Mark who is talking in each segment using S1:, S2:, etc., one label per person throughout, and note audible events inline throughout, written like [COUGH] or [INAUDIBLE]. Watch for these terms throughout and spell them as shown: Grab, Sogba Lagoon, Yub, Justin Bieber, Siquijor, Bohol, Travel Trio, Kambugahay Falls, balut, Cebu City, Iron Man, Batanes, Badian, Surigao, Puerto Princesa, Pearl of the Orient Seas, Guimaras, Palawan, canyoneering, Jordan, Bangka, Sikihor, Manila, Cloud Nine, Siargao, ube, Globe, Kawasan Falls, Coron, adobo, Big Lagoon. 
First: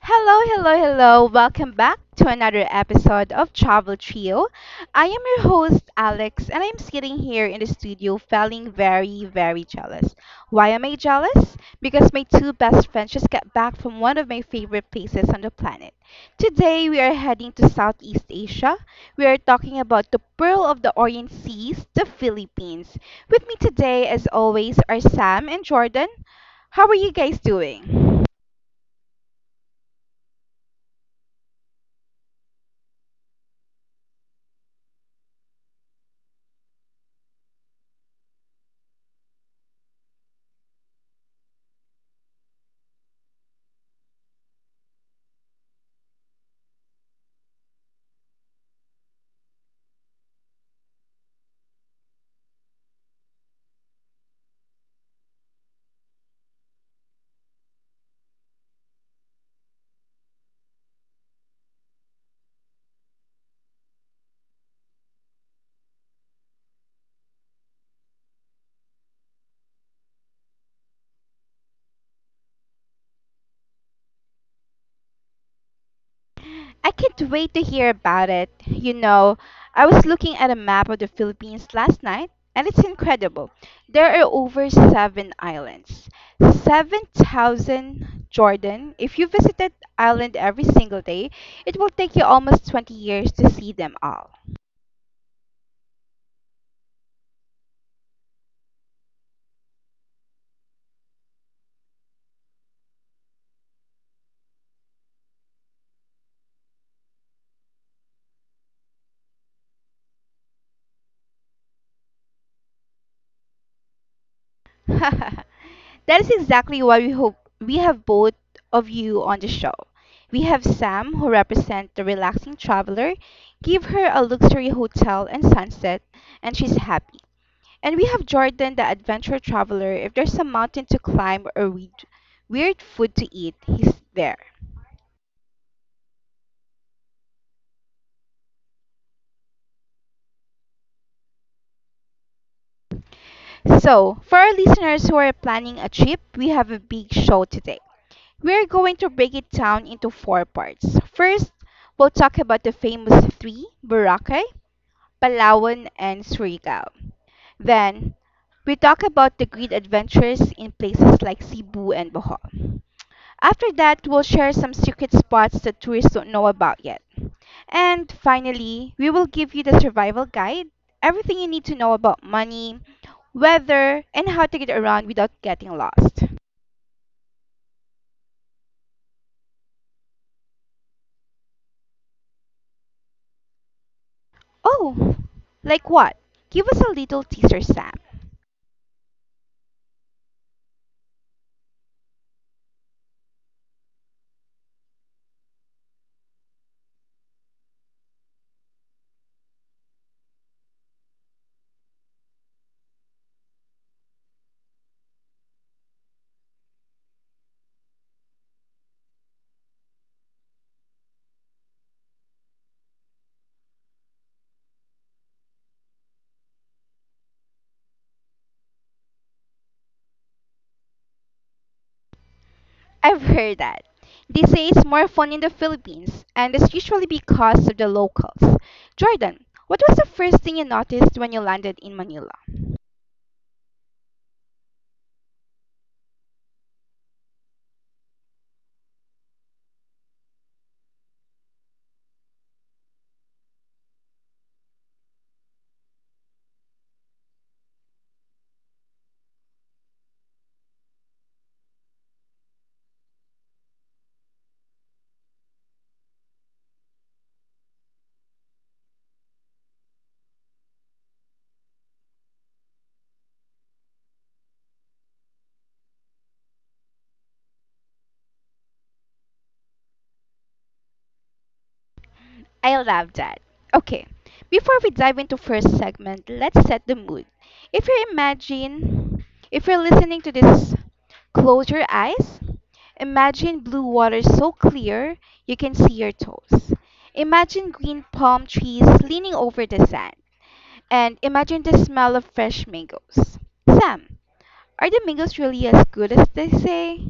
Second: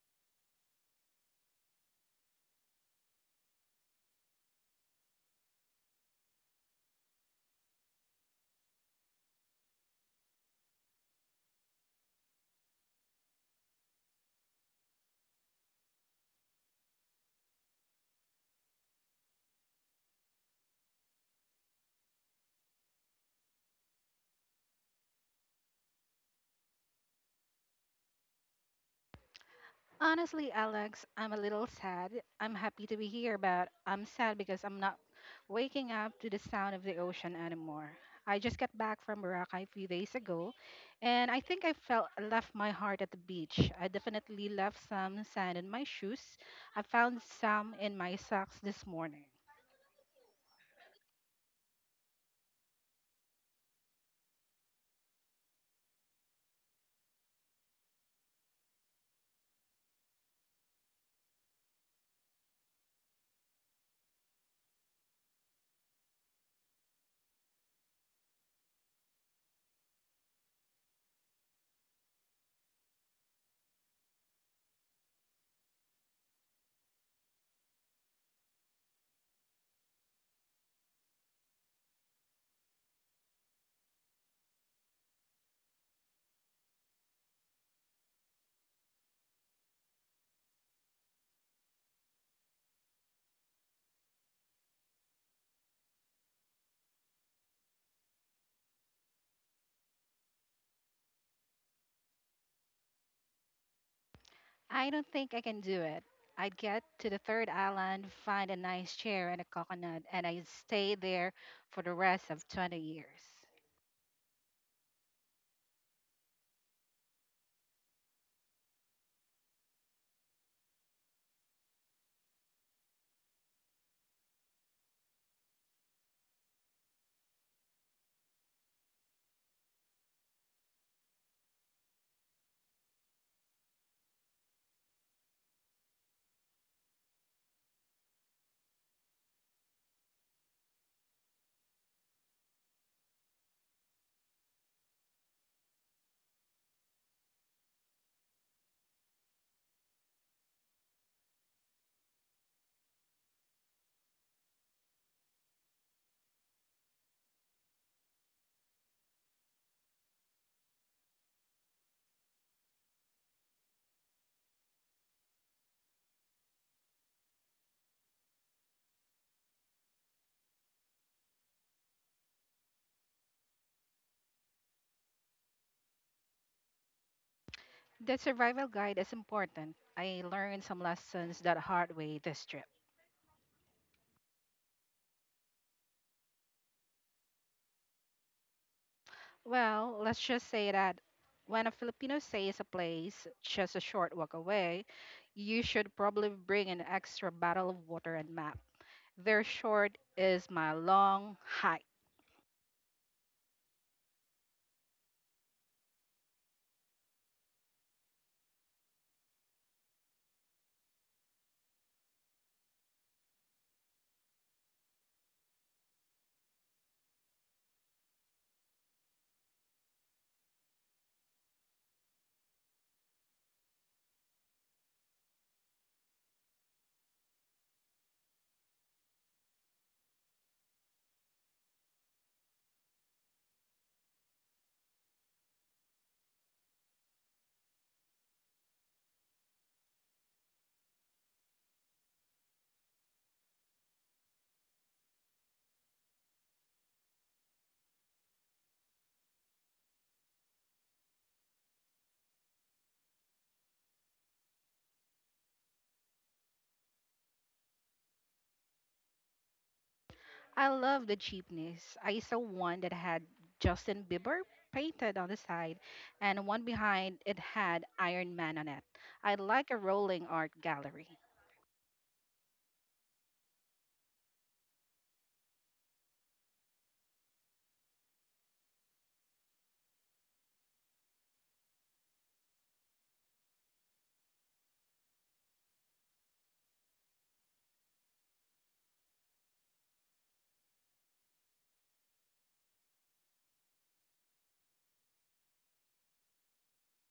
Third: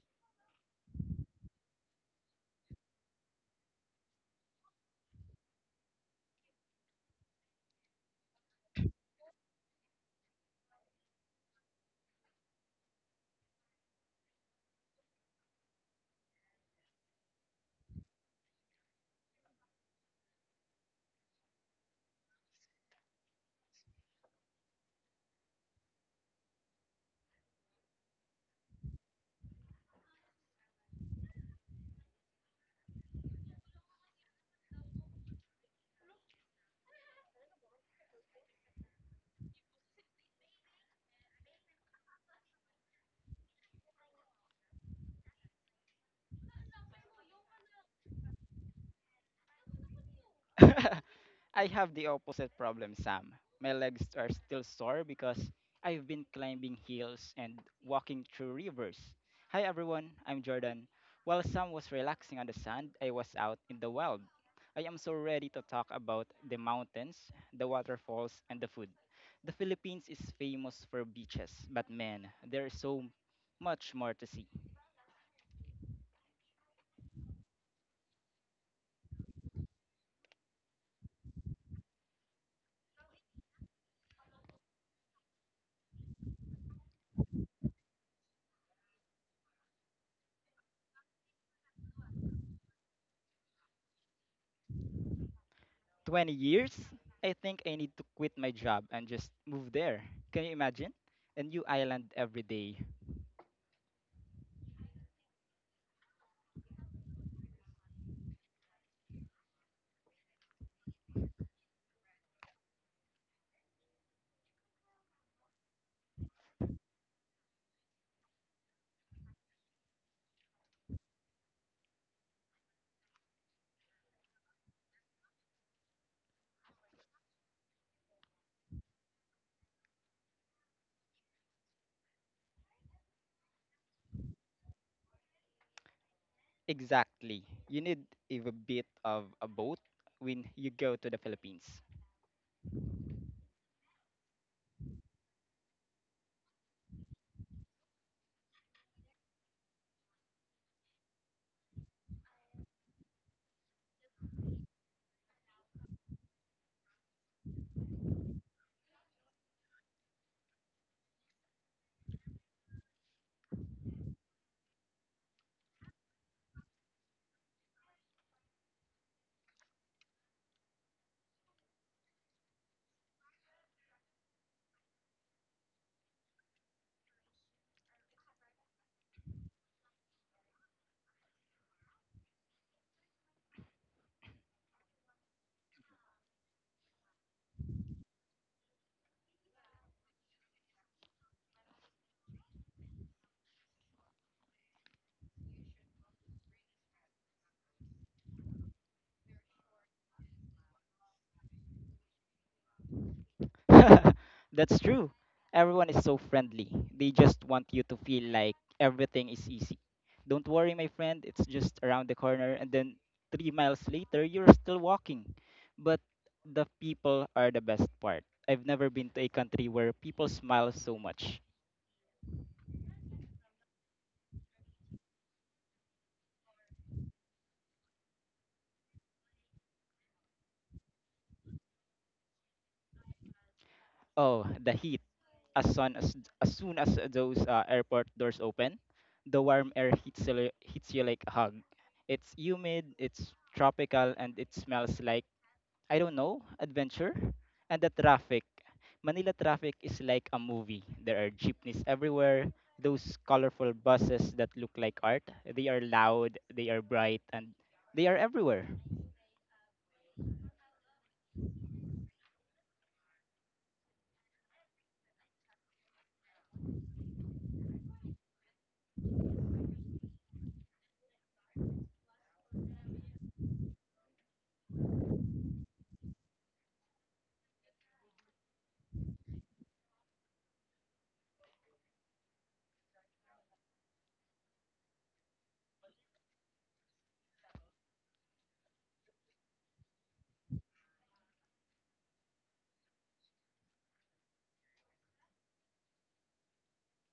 S1: Hello, hello, hello. Welcome back to another episode of Travel Trio. I am your host, Alex, and I'm sitting here in the studio feeling very, very jealous. Why am I jealous? Because my two best friends just got back from one of my favorite places on the planet. Today, we are heading to Southeast Asia. We are talking about the Pearl of the Orient Seas, the Philippines. With me today, as always, are Sam and Jordan. How are you guys doing?
S2: Honestly, Alex, I'm a little sad. I'm happy to be here, but I'm sad because I'm not waking up to the sound of the ocean anymore. I just got back from Boracay a few days ago, and I think I felt I left my heart at the beach. I definitely left some sand in my shoes. I found some in my socks this morning.
S3: [LAUGHS] I have the opposite problem, Sam. My legs are still sore because I've been climbing hills and walking through rivers. Hi everyone, I'm Jordan. While Sam was relaxing on the sand, I was out in the wild. I am so ready to talk about the mountains, the waterfalls, and the food. The Philippines is famous for beaches, but man, there is so much more to see.
S1: I can't wait to hear about it. You know, I was looking at a map of the Philippines last night, and it's incredible. There are over seven islands. 7,000, Jordan. If you visited island every single day, it will take you almost 20 years to see them all.
S3: 20 years, I think I need to quit my job and just move there. Can you imagine? A new island every day.
S2: I don't think I can do it. I'd get to the third island, find a nice chair and a coconut, and I'd stay there for the rest of 20 years.
S1: [LAUGHS] That is exactly why we hope we have both of you on the show. We have Sam, who represents the relaxing traveler, give her a luxury hotel and sunset, and she's happy. And we have Jordan, the adventure traveler. If there's a mountain to climb or weird, weird food to eat, he's there.
S3: Exactly. You need a bit of a boat when you go to the Philippines.
S1: So, for our listeners who are planning a trip, we have a big show today. We're going to break it down into four parts. First, we'll talk about the famous three, Boracay, Palawan, and Surigao. Then, we talk about the great adventures in places like Cebu and Bohol. After that, we'll share some secret spots that tourists don't know about yet. And finally, we will give you the survival guide, everything you need to know about money, weather, and how to get around without getting lost.
S2: The survival guide is important. I learned some lessons that hard way this trip.
S1: Oh, like what? Give us a little teaser, Sam.
S2: Well, let's just say that when a Filipino says a place just a short walk away, you should probably bring an extra bottle of water and map. Their short is my long hike.
S3: [LAUGHS] That's true. Everyone is so friendly. They just want you to feel like everything is easy. Don't worry, my friend, it's just around the corner. And then 3 miles later, you're still walking. But the people are the best part. I've never been to a country where people smile so much.
S1: I've heard that. They say it's more fun in the Philippines, and it's usually because of the locals. Jordan, what was the first thing you noticed when you landed in Manila?
S3: Oh, the heat. As soon as, as soon as those airport doors open, the warm air hits you, hits you like a hug. It's humid, it's tropical, and it smells like, I don't know, adventure, and the traffic. Manila traffic is like a movie. There are jeepneys everywhere, those colorful buses that look like art. They are loud, they are bright, and they are everywhere.
S2: I love the jeepneys. I saw one that had Justin Bieber painted on the side and one behind it had Iron Man on it. I like a rolling art gallery.
S1: I love that. Okay, before we dive into first segment, let's set the mood. If you imagine, if you're listening to this, close your eyes. Imagine blue water so clear you can see your toes. Imagine green palm trees leaning over the sand, and imagine the smell of fresh mangoes. Sam, are the mangoes really as good as they say?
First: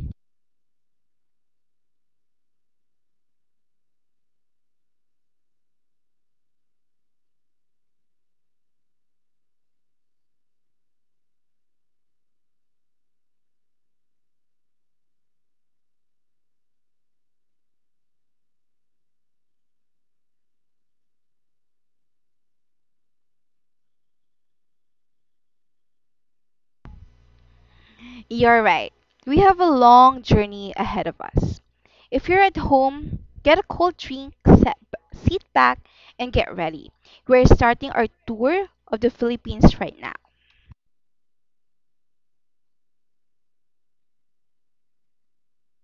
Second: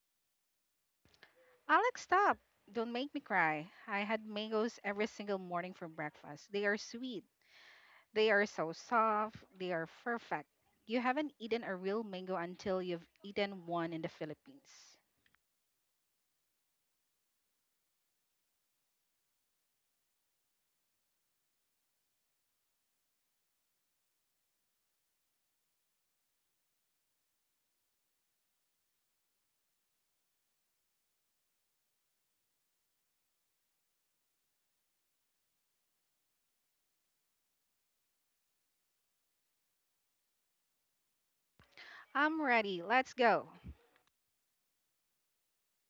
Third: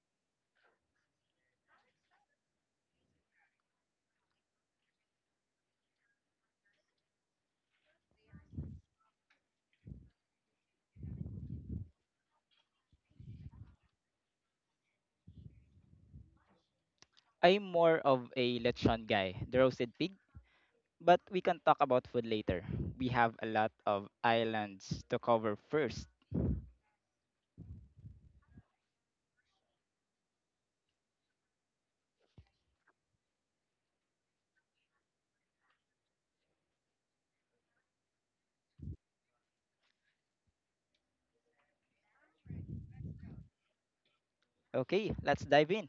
S2: Alex, stop. Don't make me cry. I had mangoes every single morning for breakfast. They are sweet. They are so soft. They are perfect. You haven't eaten a real mango until you've eaten one in the Philippines.
S3: I'm more of a lechon guy, the roasted pig, but we can talk about food later. We have a lot of islands to cover first.
S1: You're right. We have a long journey ahead of us. If you're at home, get a cold drink, sit back, and get ready. We're starting our tour of the Philippines right now.
S2: I'm ready. Let's go.
S3: Okay, let's dive in.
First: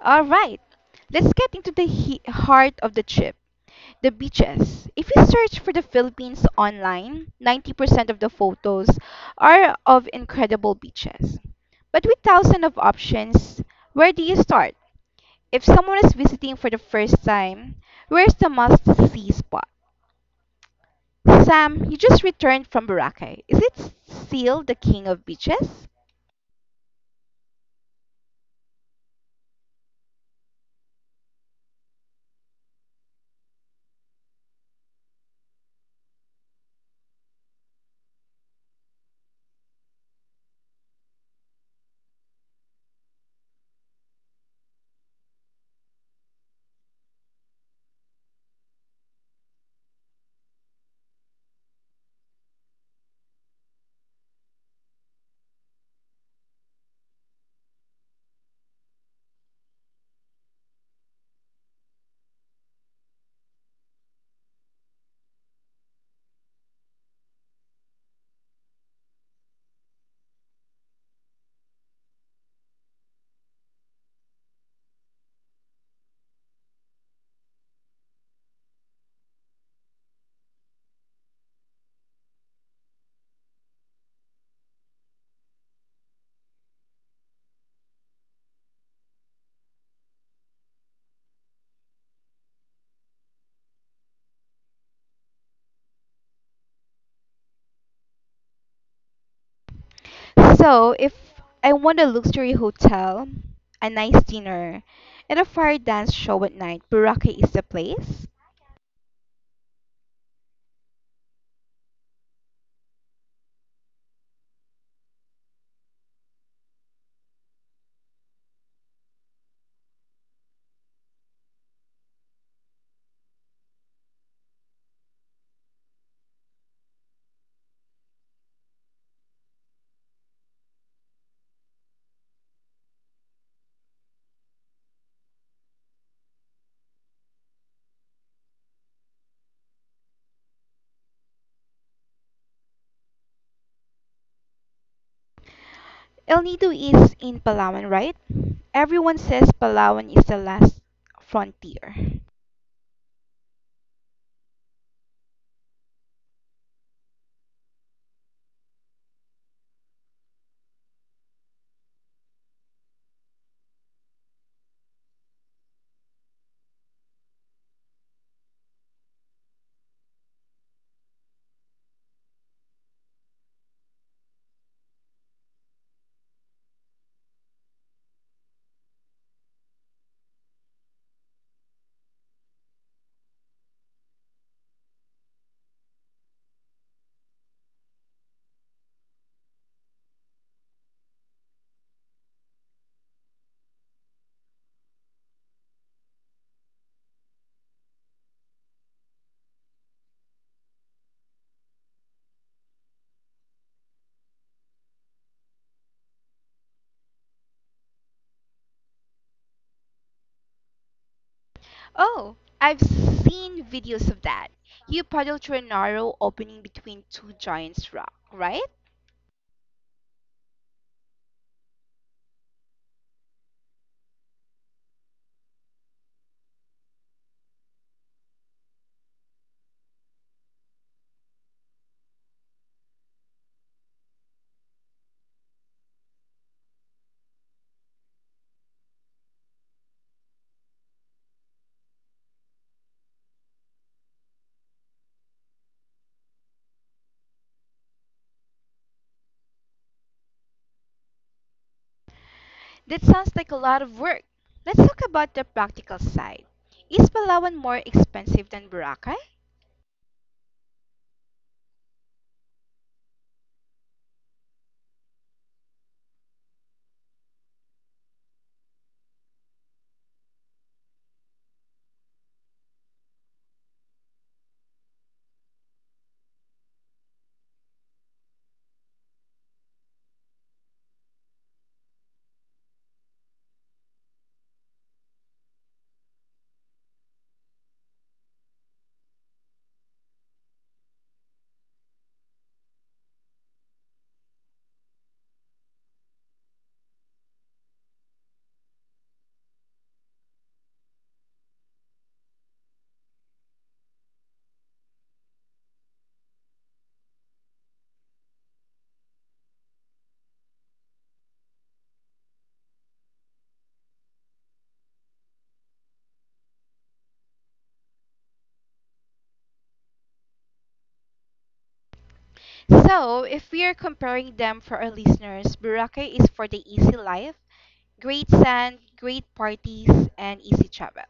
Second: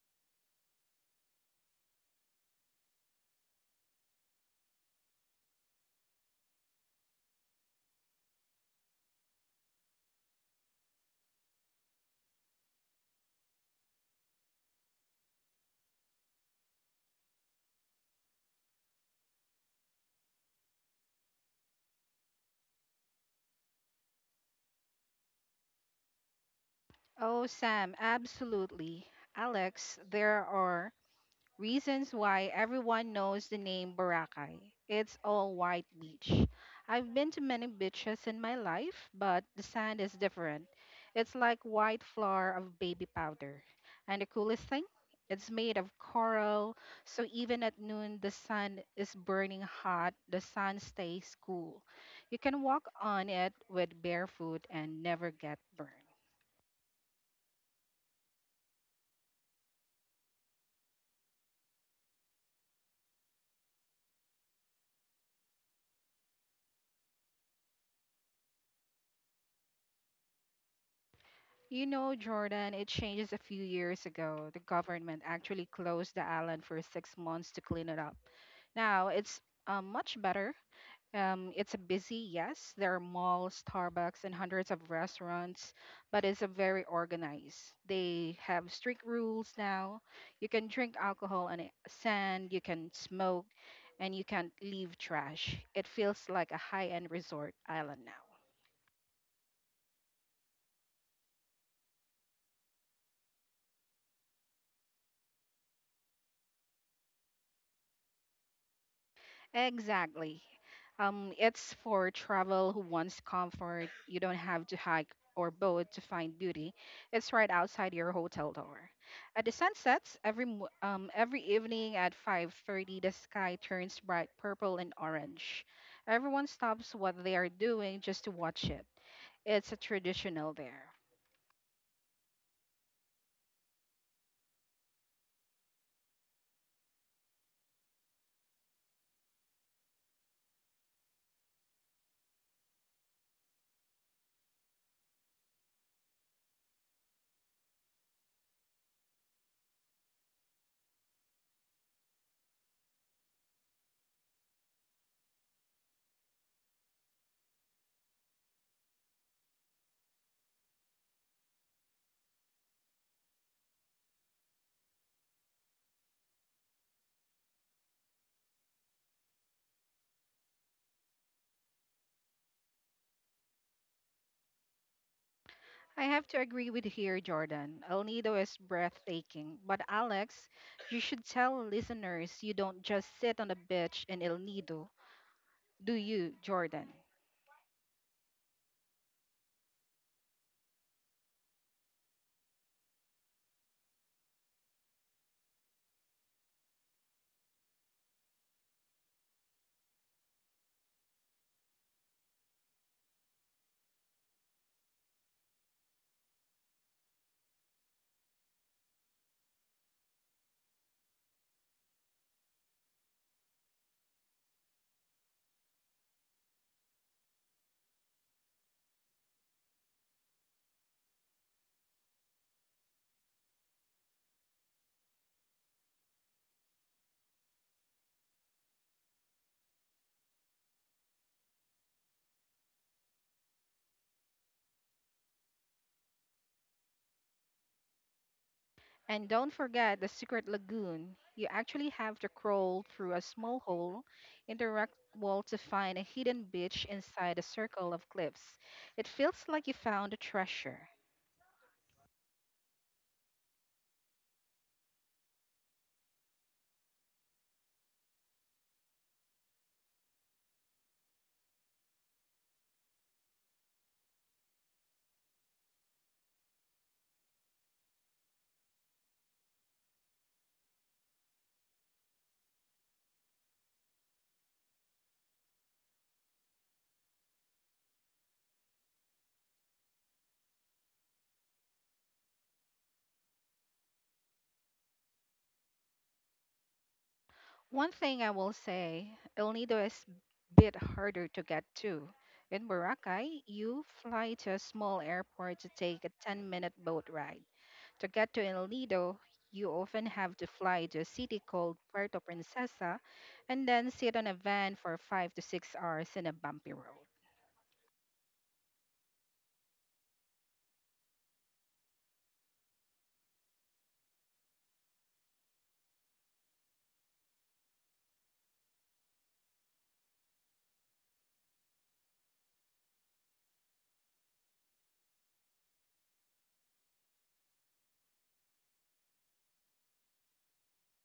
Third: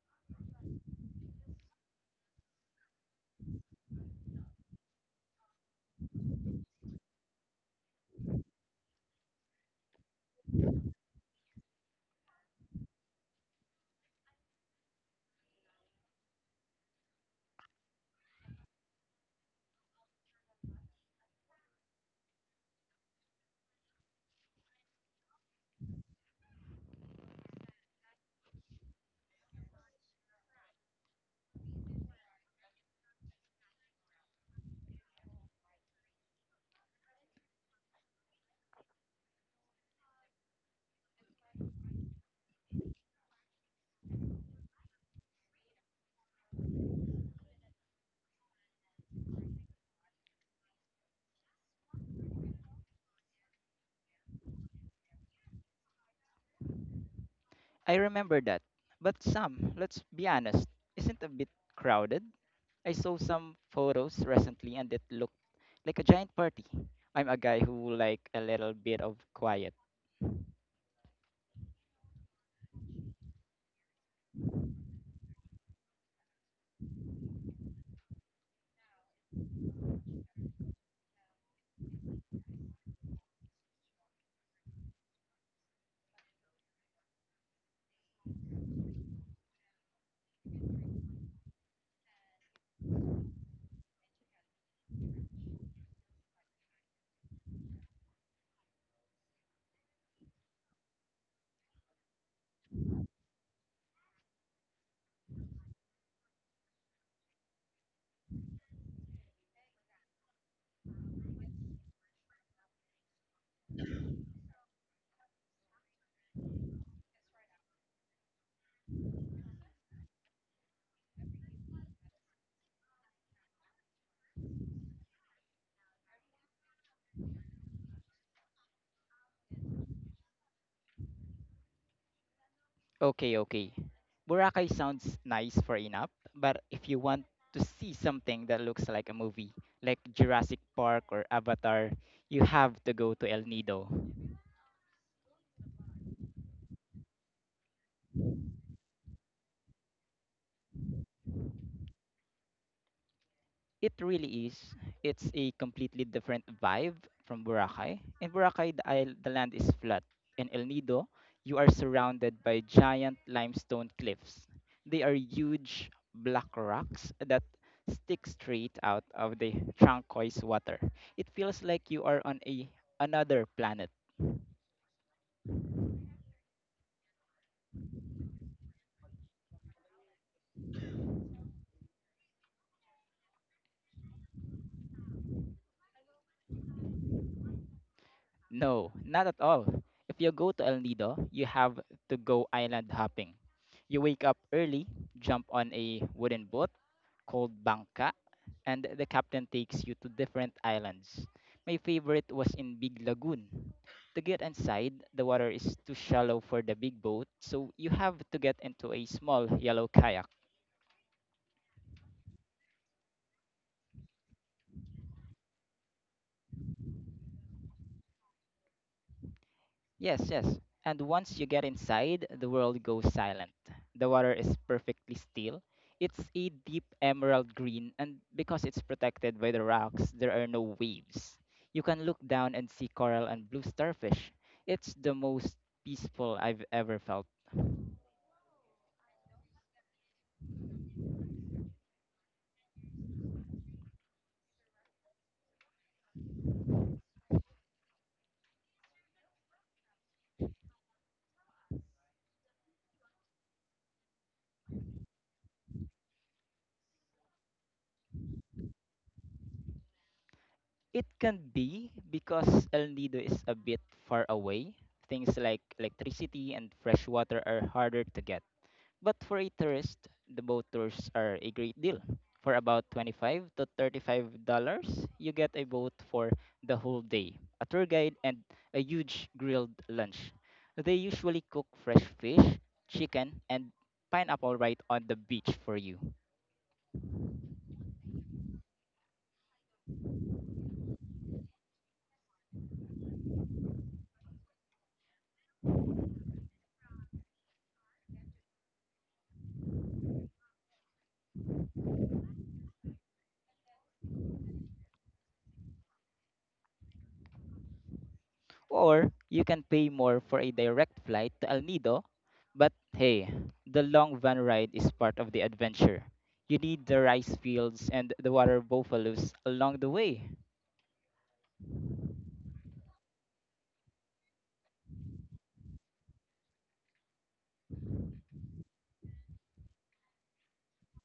S1: All right, let's get into the heart of the trip. The beaches. If you search for the Philippines online, 90% of the photos are of incredible beaches. But with thousands of options, where do you start? If someone is visiting for the first time, where's the must-see spot? Sam, you just returned from Boracay. Is it still the king of beaches?
S2: Oh, Sam, absolutely. Alex, there are reasons why everyone knows the name Boracay. It's all white beach. I've been to many beaches in my life, but the sand is different. It's like white flour of baby powder. And the coolest thing, it's made of coral, so even at noon the sun is burning hot, the sun stays cool. You can walk on it with bare foot and never get burned.
S3: I remember that. But Sam, let's be honest, isn't a bit crowded? I saw some photos recently and it looked like a giant party. I'm a guy who like a little bit of quiet.
S2: You know, Jordan, it changes a few years ago. The government actually closed the island for 6 months to clean it up. Now it's much better. It's a busy, yes. There are malls, Starbucks, and hundreds of restaurants, but it's a very organized. They have strict rules now. You can drink alcohol on sand, you can smoke, and you can't leave trash. It feels like a high-end resort island now.
S1: So, if I want a luxury hotel, a nice dinner, and a fire dance show at night, Boracay is the place.
S2: Exactly. It's for travel who wants comfort. You don't have to hike or boat to find beauty. It's right outside your hotel door. At the sunsets, every evening at 5:30, the sky turns bright purple and orange. Everyone stops what they are doing just to watch it. It's a traditional there.
S3: Okay, okay. Boracay sounds nice for enough, but if you want to see something that looks like a movie, like Jurassic Park or Avatar, you have to go to El Nido.
S1: El Nido is in Palawan, right? Everyone says Palawan is the last frontier.
S3: It really is. It's a completely different vibe from Boracay. In Boracay, the land is flat. In El Nido, you are surrounded by giant limestone cliffs. They are huge black rocks that stick straight out of the turquoise water. It feels like you are on a another planet.
S2: I have to agree with here, Jordan. El Nido is breathtaking. But Alex, you should tell listeners you don't just sit on the beach in El Nido, do you, Jordan?
S3: No, not at all. If you go to El Nido, you have to go island hopping. You wake up early, jump on a wooden boat called Bangka, and the captain takes you to different islands. My favorite was in Big Lagoon. To get inside, the water is too shallow for the big boat, so you have to get into a small yellow kayak.
S1: Oh, I've seen videos of that. You paddle through a narrow opening between two giant rock, right?
S3: Yes, yes. And once you get inside, the world goes silent. The water is perfectly still. It's a deep emerald green, and because it's protected by the rocks, there are no waves. You can look down and see coral and blue starfish. It's the most peaceful I've ever felt.
S2: And don't forget the secret lagoon. You actually have to crawl through a small hole in the rock wall to find a hidden beach inside a circle of cliffs. It feels like you found a treasure.
S1: That sounds like a lot of work. Let's talk about the practical side. Is Palawan more expensive than Boracay?
S3: It can be because El Nido is a bit far away. Things like electricity and fresh water are harder to get. But for a tourist, the boat tours are a great deal. For about 25 to $35, you get a boat for the whole day, a tour guide and a huge grilled lunch. They usually cook fresh fish, chicken, and pineapple right on the beach for you.
S2: One thing I will say, El Nido is bit harder to get to. In Boracay, you fly to a small airport to take a 10-minute boat ride. To get to El Nido, you often have to fly to a city called Puerto Princesa and then sit on a van for 5 to 6 hours in a bumpy road.
S3: Or you can pay more for a direct flight to El Nido, but hey, the long van ride is part of the adventure. You need the rice fields and the water buffaloes along the way.
S1: So, if we are comparing them for our listeners, Boracay is for the easy life, great sand, great parties, and easy travel.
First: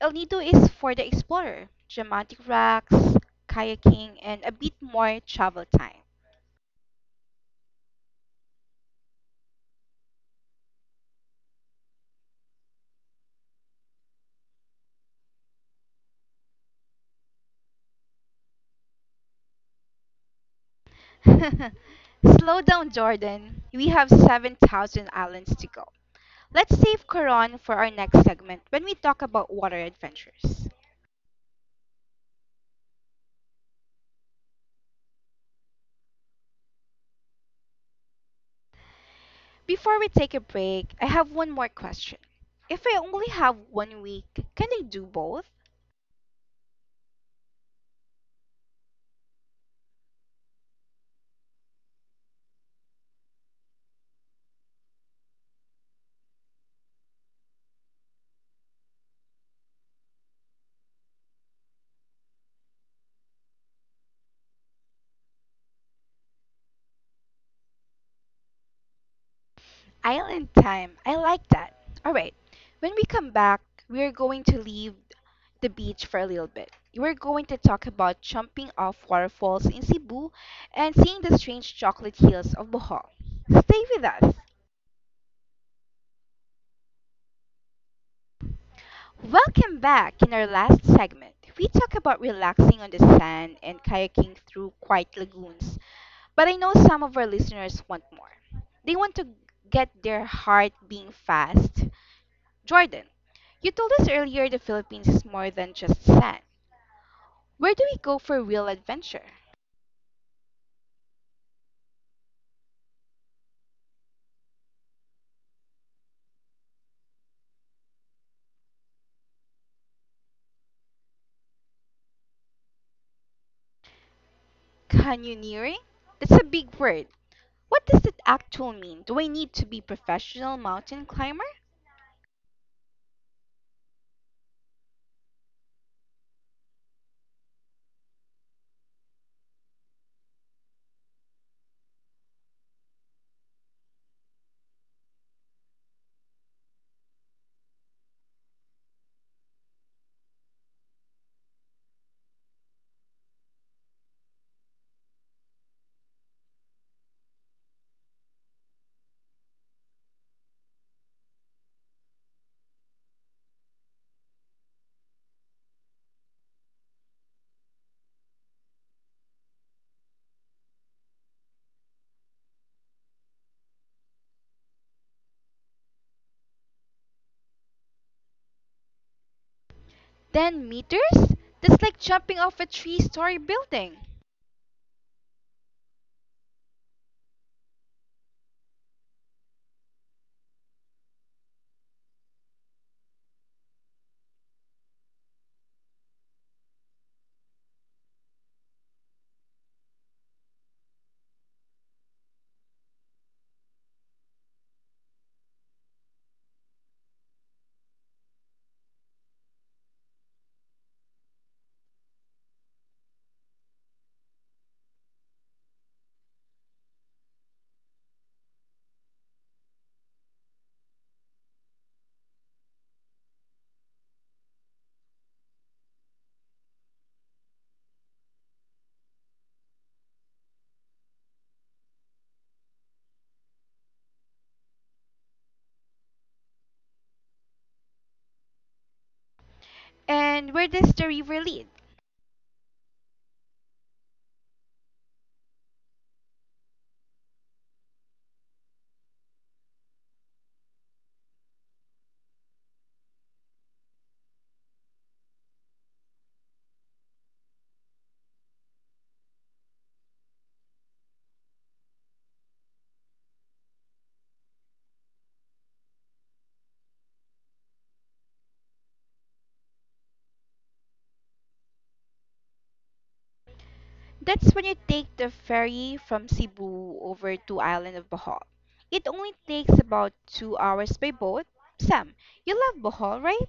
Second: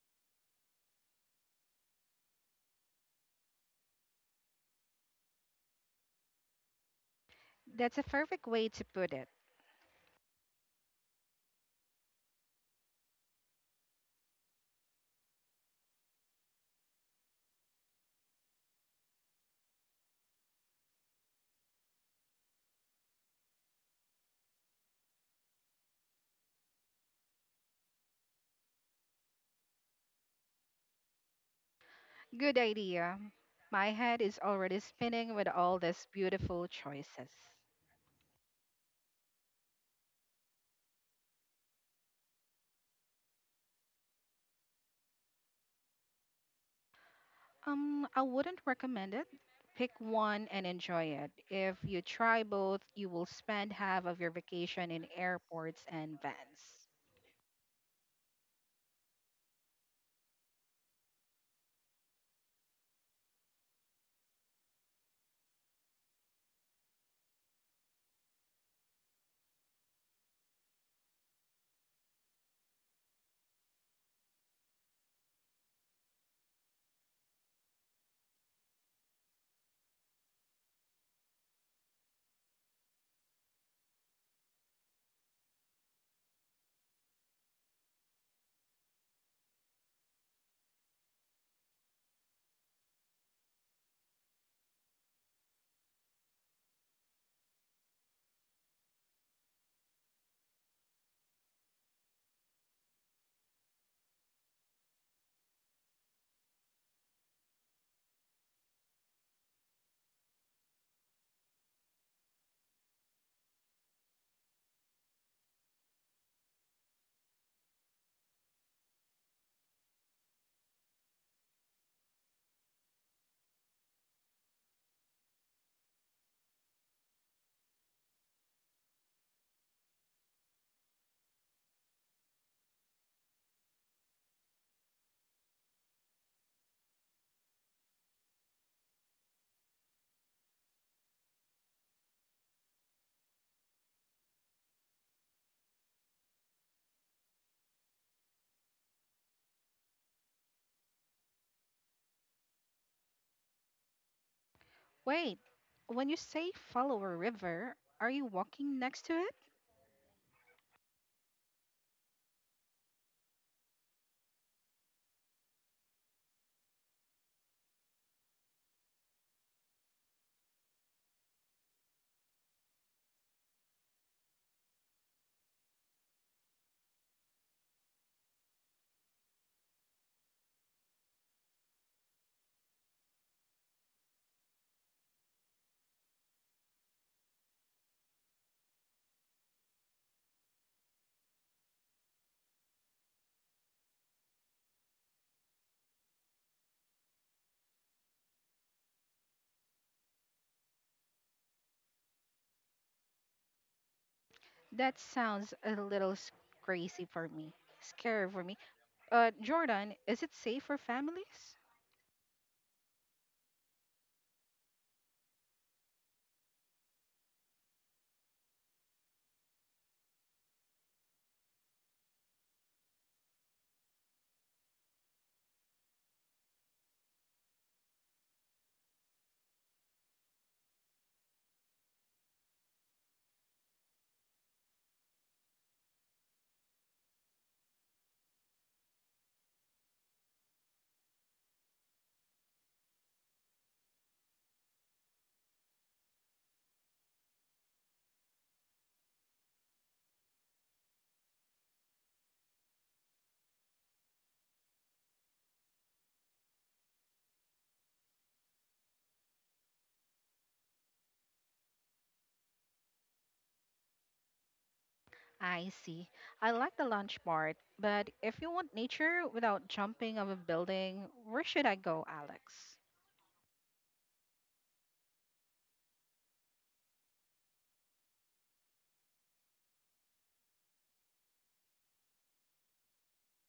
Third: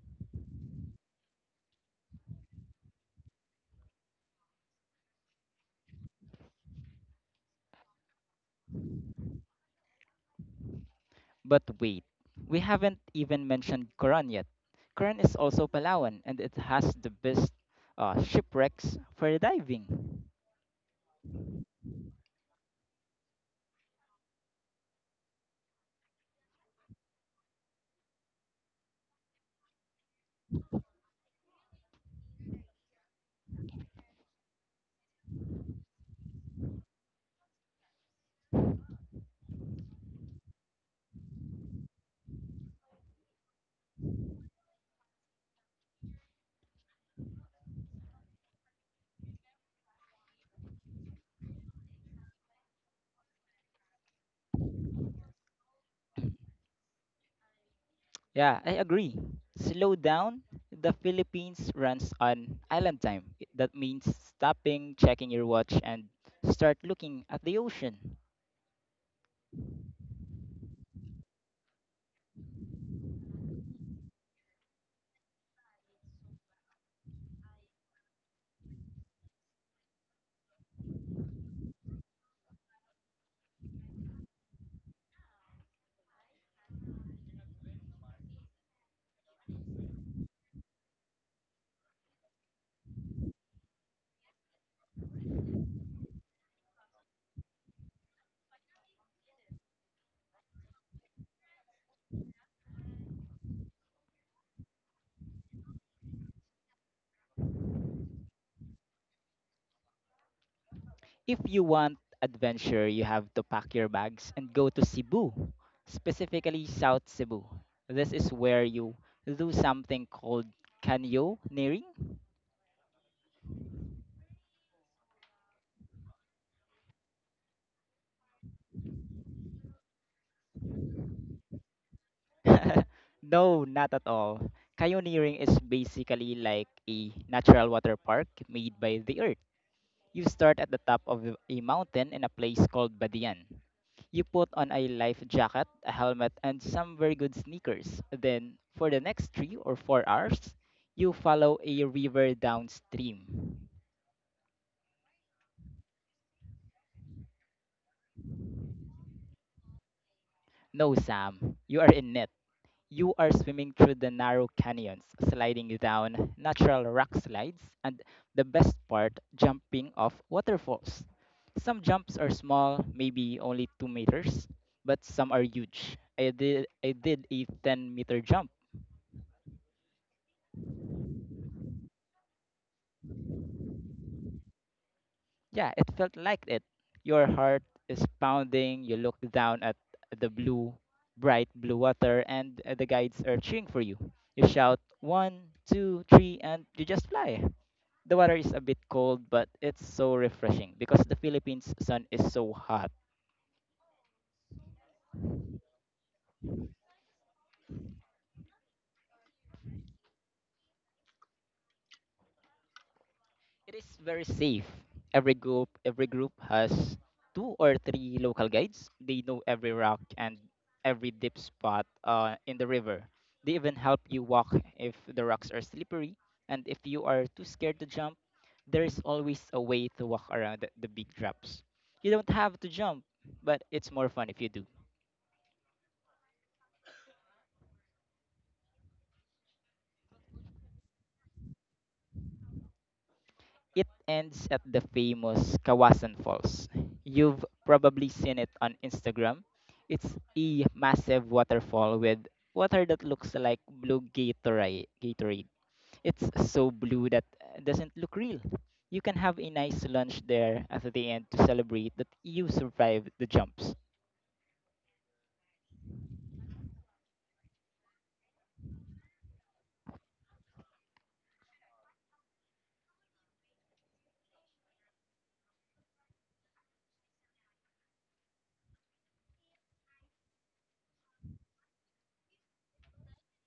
S1: El Nido is for the explorer, dramatic rocks, kayaking, and a bit more travel time.
S2: That's a perfect way to put it.
S3: But wait, we haven't even mentioned Coron yet. Coron is also Palawan and it has the best shipwrecks for diving.
S1: [LAUGHS] Slow down, Jordan. We have 7,000 islands to go. Let's save Coron for our next segment when we talk about water adventures.
S2: Good idea. My head is already spinning with all these beautiful choices.
S1: Before we take a break, I have one more question. If I only have 1 week, can I do both?
S2: I wouldn't recommend it. Pick one and enjoy it. If you try both, you will spend half of your vacation in airports and vans.
S3: Yeah, I agree. Slow down. The Philippines runs on island time. That means stopping, checking your watch, and start looking at the ocean.
S1: Island time. I like that. All right. When we come back, we are going to leave the beach for a little bit. We're going to talk about jumping off waterfalls in Cebu and seeing the strange chocolate hills of Bohol. Stay with us. Welcome back. In our last segment, we talk about relaxing on the sand and kayaking through quiet lagoons. But I know some of our listeners want more. They want to get their heart being fast. Jordan, you told us earlier the Philippines is more than just sand. Where do we go for real adventure?
S3: If you want adventure, you have to pack your bags and go to Cebu, specifically South Cebu. This is where you do something called canyoneering.
S1: Canyoneering? That's a big word. What does it actually mean? Do I need to be professional mountain climber?
S3: [LAUGHS] No, not at all. Canyoneering is basically like a natural water park made by the earth. You start at the top of a mountain in a place called Badian. You put on a life jacket, a helmet, and some very good sneakers. Then, for the next 3 or 4 hours, you follow a river downstream.
S2: Wait, when you say follow a river, are you walking next to it?
S3: No, Sam, you are in it. You are swimming through the narrow canyons, sliding down natural rock slides, and the best part, jumping off waterfalls. Some jumps are small, maybe only 2 meters, but some are huge. I did a 10-meter jump.
S1: 10 meters? That's like jumping off a three-story building.
S3: Yeah, it felt like it. Your heart is pounding, you look down at the blue, bright blue water, and the guides are cheering for you. You shout, one, two, three, and you just fly. The water is a bit cold, but it's so refreshing because the Philippines sun is so hot.
S2: That sounds a little s- Crazy for me, scary for me. Jordan, is it safe for families?
S3: It is very safe. Every group has two or three local guides. They know every rock and every deep spot in the river. They even help you walk if the rocks are slippery, and if you are too scared to jump, there is always a way to walk around the big drops. You don't have to jump, but it's more fun if you do.
S1: And where does the river lead?
S3: It ends at the famous Kawasan Falls. You've probably seen it on Instagram. It's a massive waterfall with water that looks like blue Gatorade. Gatorade. It's so blue that doesn't look real. You can have a nice lunch there at the end to celebrate that you survived the jumps.
S2: I see. I like the lunch part, but if you want nature without jumping off a building, where should I go, Alex?
S1: That's when you take the ferry from Cebu over to island of Bohol. It only takes about 2 hours by boat. Sam, you love Bohol, right?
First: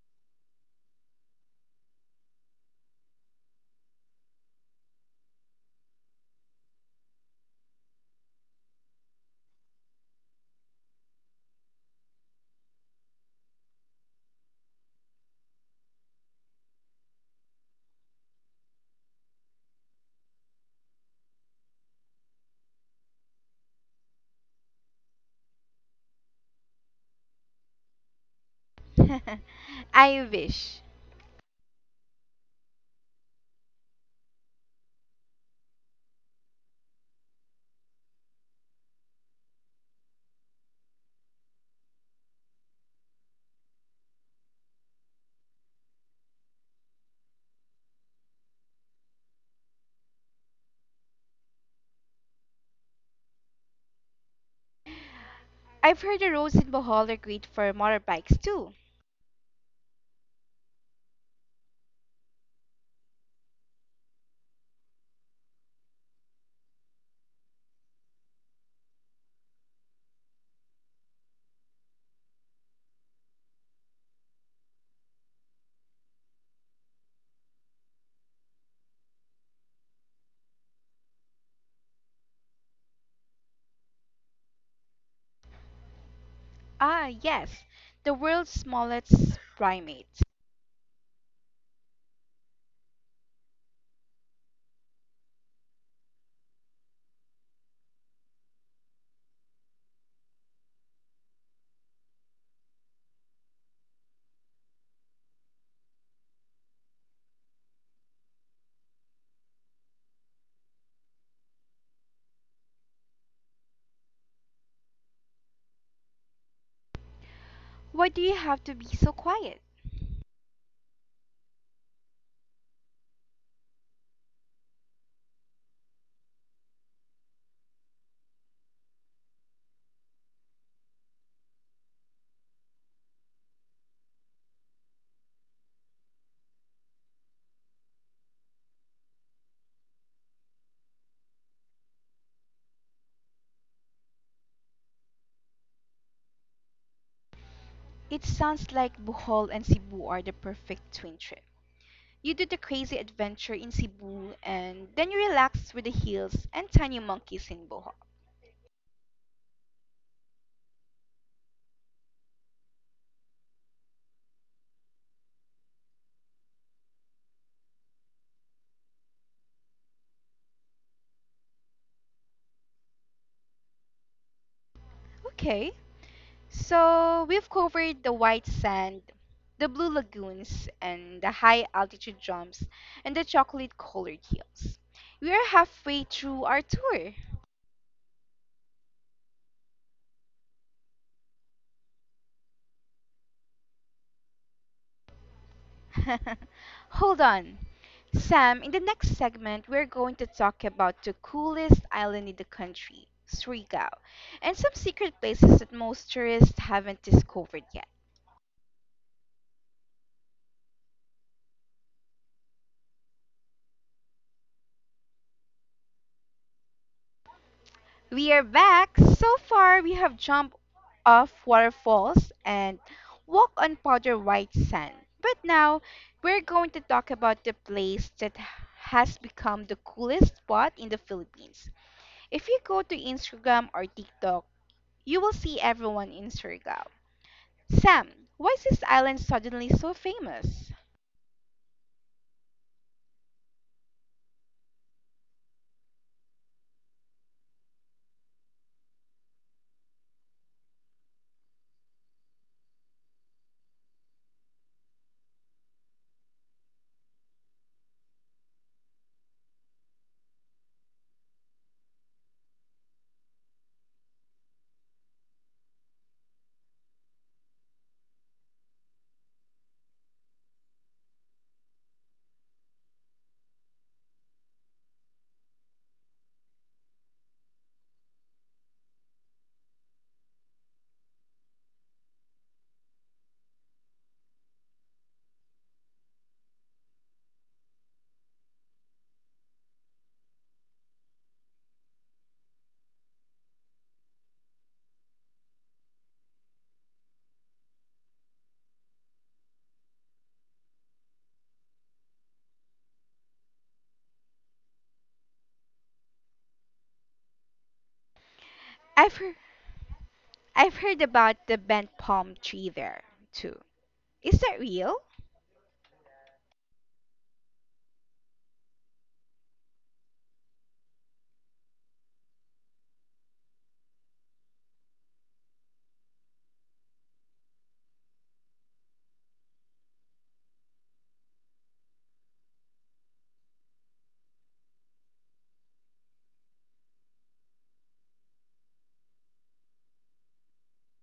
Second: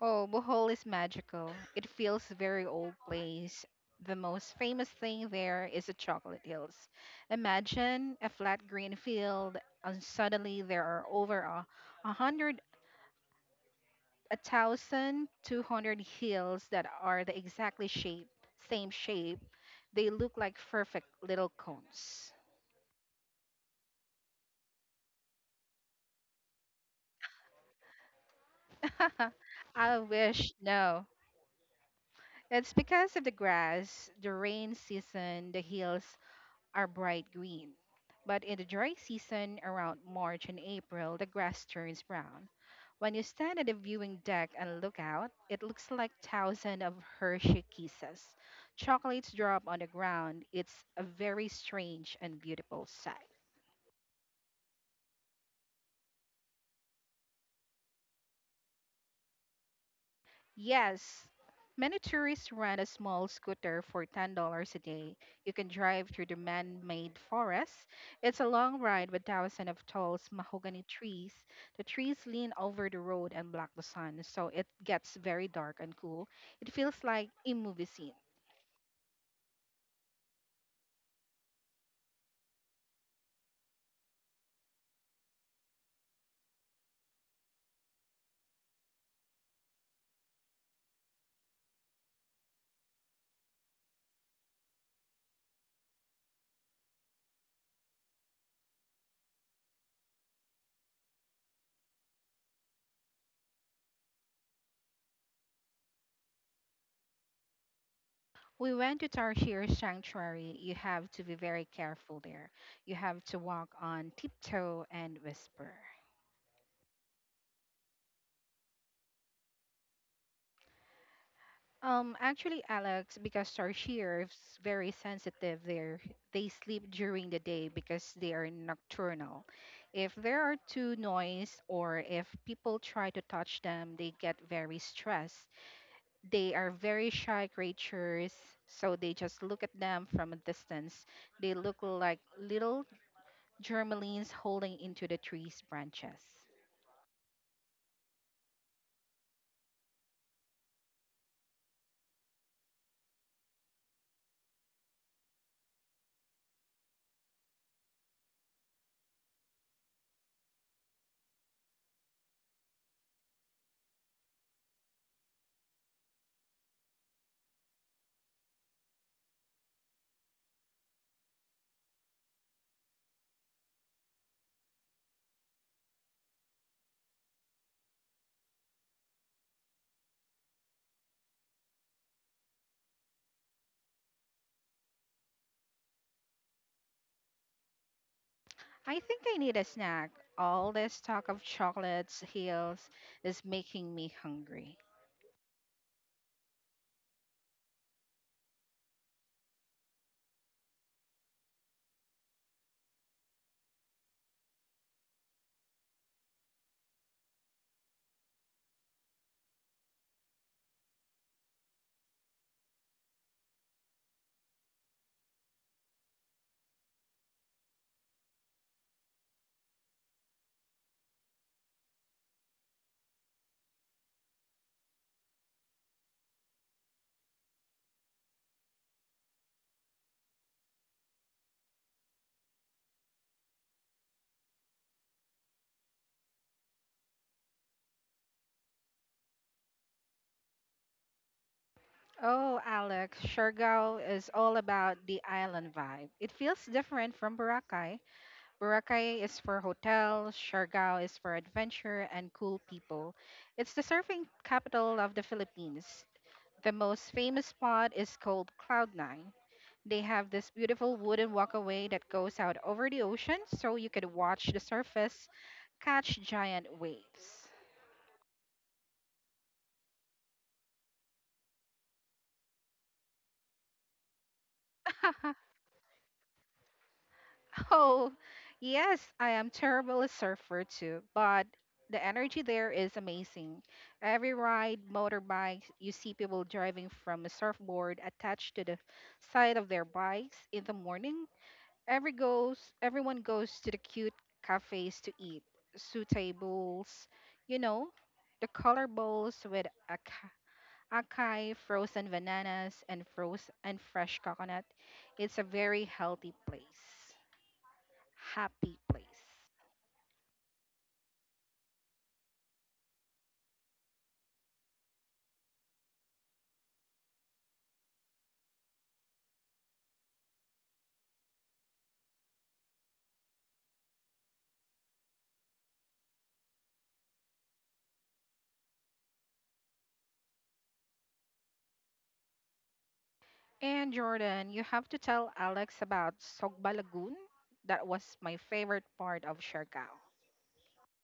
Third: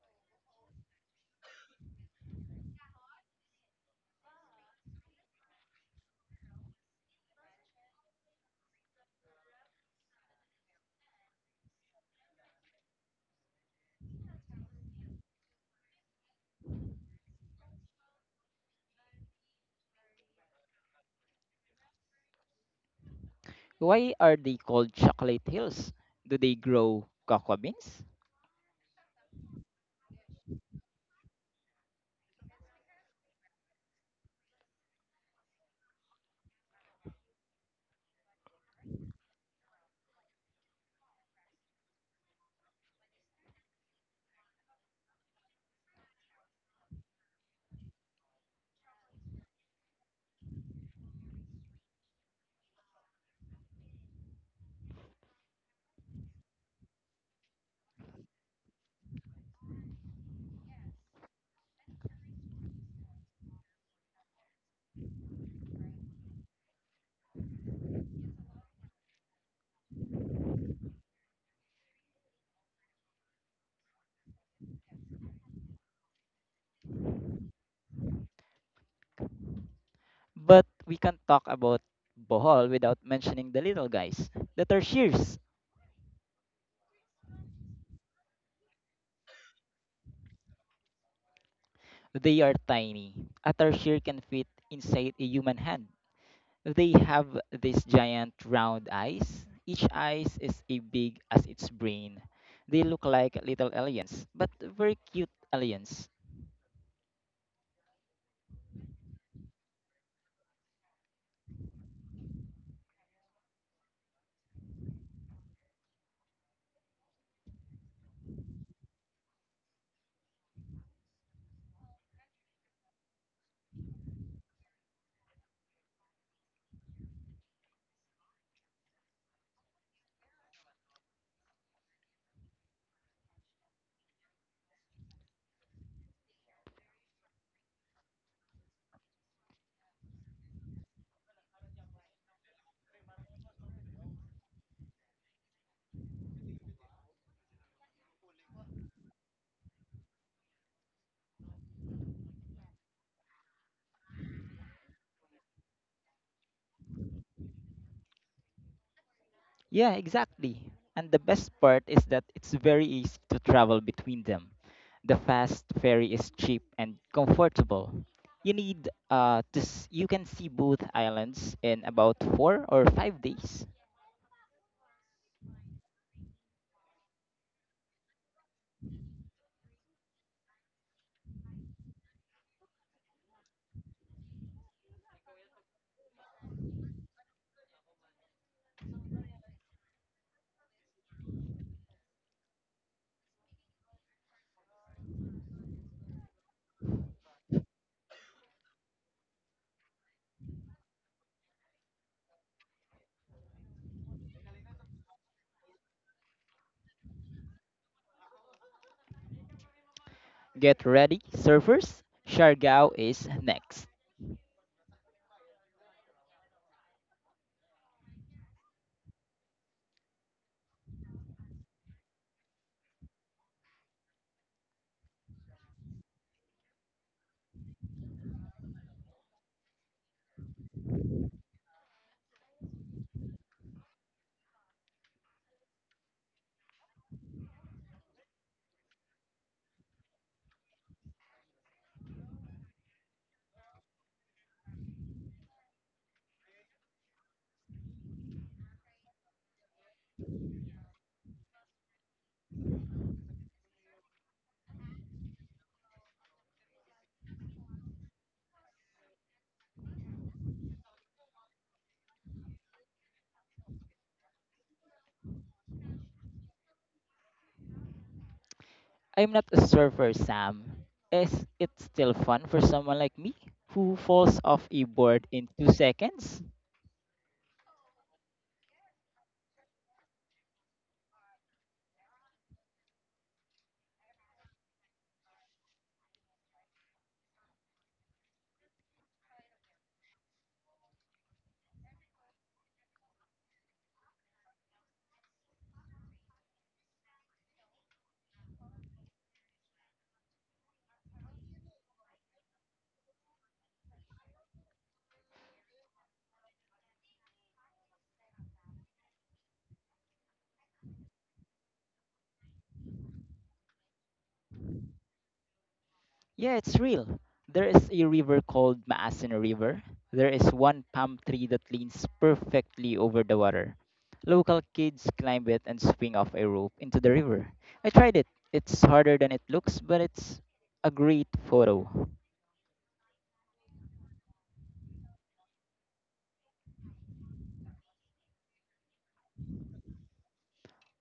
S2: Oh, Bohol is magical. It feels very old place. The most famous thing there is the chocolate hills. Imagine a flat green field, and suddenly there are a hundred, a thousand, 200 hills that are the exactly shape, same shape. They look like perfect little cones.
S3: Why are they called chocolate hills? Do they grow cocoa beans?
S1: [LAUGHS]
S2: [LAUGHS] I
S1: I
S2: wish
S1: wish.
S2: no. It's because of the grass, the rain season, the hills are bright green. But in the dry season, around March and April, the grass turns brown. When you stand at the viewing deck and look out, it looks like thousands of Hershey kisses. Chocolates drop on the ground. It's a very strange and beautiful sight.
S1: I've heard the roads in Bohol are great for motorbikes too.
S2: Yes, many tourists rent a small scooter for $10 a day. You can drive through the man-made forest. It's a long ride with thousands of tall mahogany trees. The trees lean over the road and block the sun, so it gets very dark and cool. It feels like a movie scene.
S3: But we can't talk about Bohol without mentioning the little guys, the tertiaries.
S1: Ah, yes, the world's smallest primates.
S3: They are tiny. A tarsier can fit inside a human hand. They have these giant round eyes. Each eye is as big as its brain. They look like little aliens, but very cute aliens.
S2: We went to Tarshir Sanctuary. You have to be very careful there. You have to walk on tiptoe and whisper.
S1: Why do you have to be so quiet?
S2: Actually, Alex, because our shear's very sensitive there, they sleep during the day because they are nocturnal. If there are too noise or if people try to touch them, they get very stressed. They are very shy creatures, so they just look at them from a distance. They look like little germlines holding into the tree's branches.
S1: It sounds like Bohol and Cebu are the perfect twin trip. You do the crazy adventure in Cebu and then you relax with the hills and tiny monkeys in Bohol.
S3: Yeah, exactly. And the best part is that it's very easy to travel between them. The fast ferry is cheap and comfortable. You need to s- You can see both islands in about 4 or 5 days.
S1: Okay, so we've covered the white sand, the blue lagoons, and the high altitude jumps and the chocolate colored hills. We are halfway through our tour.
S2: I think I need a snack. All this talk of chocolates, heels, is making me hungry.
S1: [LAUGHS] Hold on. Sam, in the next segment, we're going to talk about the coolest island in the country, Surigao, and some secret places that most tourists haven't discovered yet.
S3: Get ready, surfers. Siargao is next.
S1: We are back. So far, we have jumped off waterfalls and walked on powder white sand. But now, we're going to talk about the place that has become the coolest spot in the Philippines. If you go to Instagram or TikTok, you will see everyone in Surigao. Sam, why is this island suddenly so famous?
S2: Oh, Alex, Siargao is all about the island vibe. It feels different from Boracay. Boracay is for hotels, Siargao is for adventure and cool people. It's the surfing capital of the Philippines. The most famous spot is called Cloud Nine. They have this beautiful wooden walkway that goes out over the ocean so you could watch the surface catch giant waves.
S3: I'm not a surfer, Sam. Is it still fun for someone like me who falls off a board
S2: [LAUGHS]
S3: in 2 seconds?
S2: [LAUGHS] Oh, yes, I am terrible a surfer too, but the energy there is amazing. Every ride, motorbike, you see people driving from a surfboard attached to the side of their bikes in the morning. Everyone goes to the cute cafes to eat, su tables, you know, the color bowls with acai, frozen bananas, and frozen and fresh coconut. It's a very healthy place happy place.
S1: I've heard, I've heard about the bent palm tree there, too. Is that real?
S3: Yeah, it's real. There is a river called Maasin River. There is one palm tree that leans perfectly over the water. Local kids climb it and swing off a rope into the river. I tried it. It's harder than it looks, but it's a great photo.
S2: And Jordan, you have to tell Alex about Sogba Lagoon. That was my favorite part of Siargao.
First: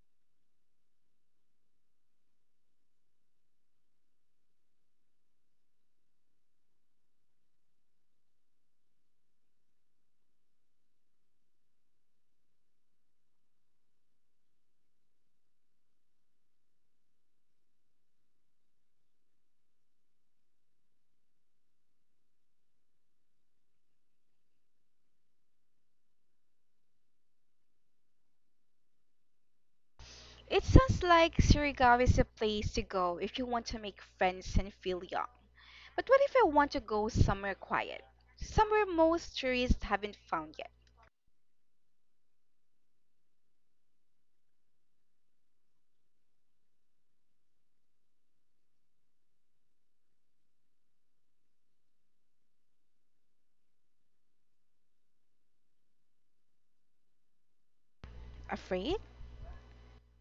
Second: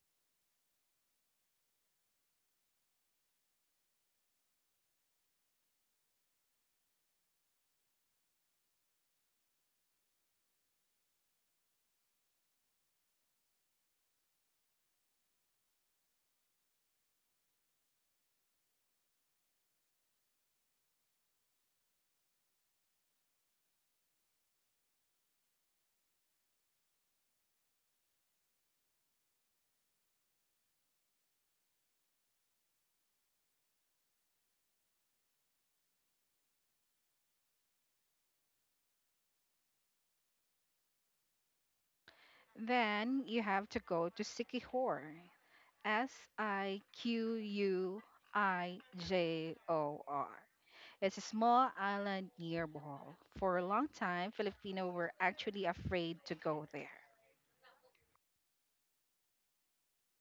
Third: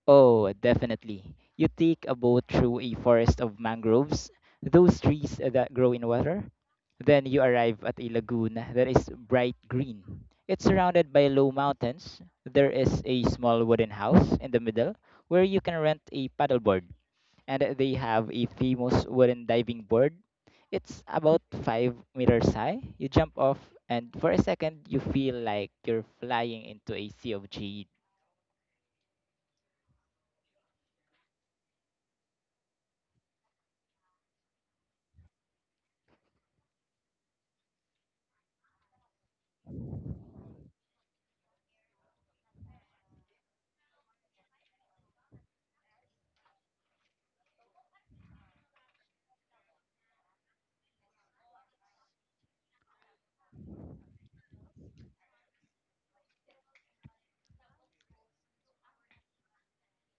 S3: Oh, definitely. You take a boat through a forest of mangroves, those trees that grow in water. Then you arrive at a lagoon that is bright green. It's surrounded by low mountains. There is a small wooden house in the middle where you can rent a paddleboard, and they have a famous wooden diving board. It's about 5 meters high. You jump off, and for a second, you feel like you're flying into a sea of jade.
S1: It sounds like Surigao is a place to go if you want to make friends and feel young. But what if I want to go somewhere quiet? Somewhere most tourists haven't found yet.
S2: Then you have to go to Siquijor. S I Q U I J O R. It's a small island near Bohol. For a long time, Filipino were actually afraid to go there.
S1: Afraid?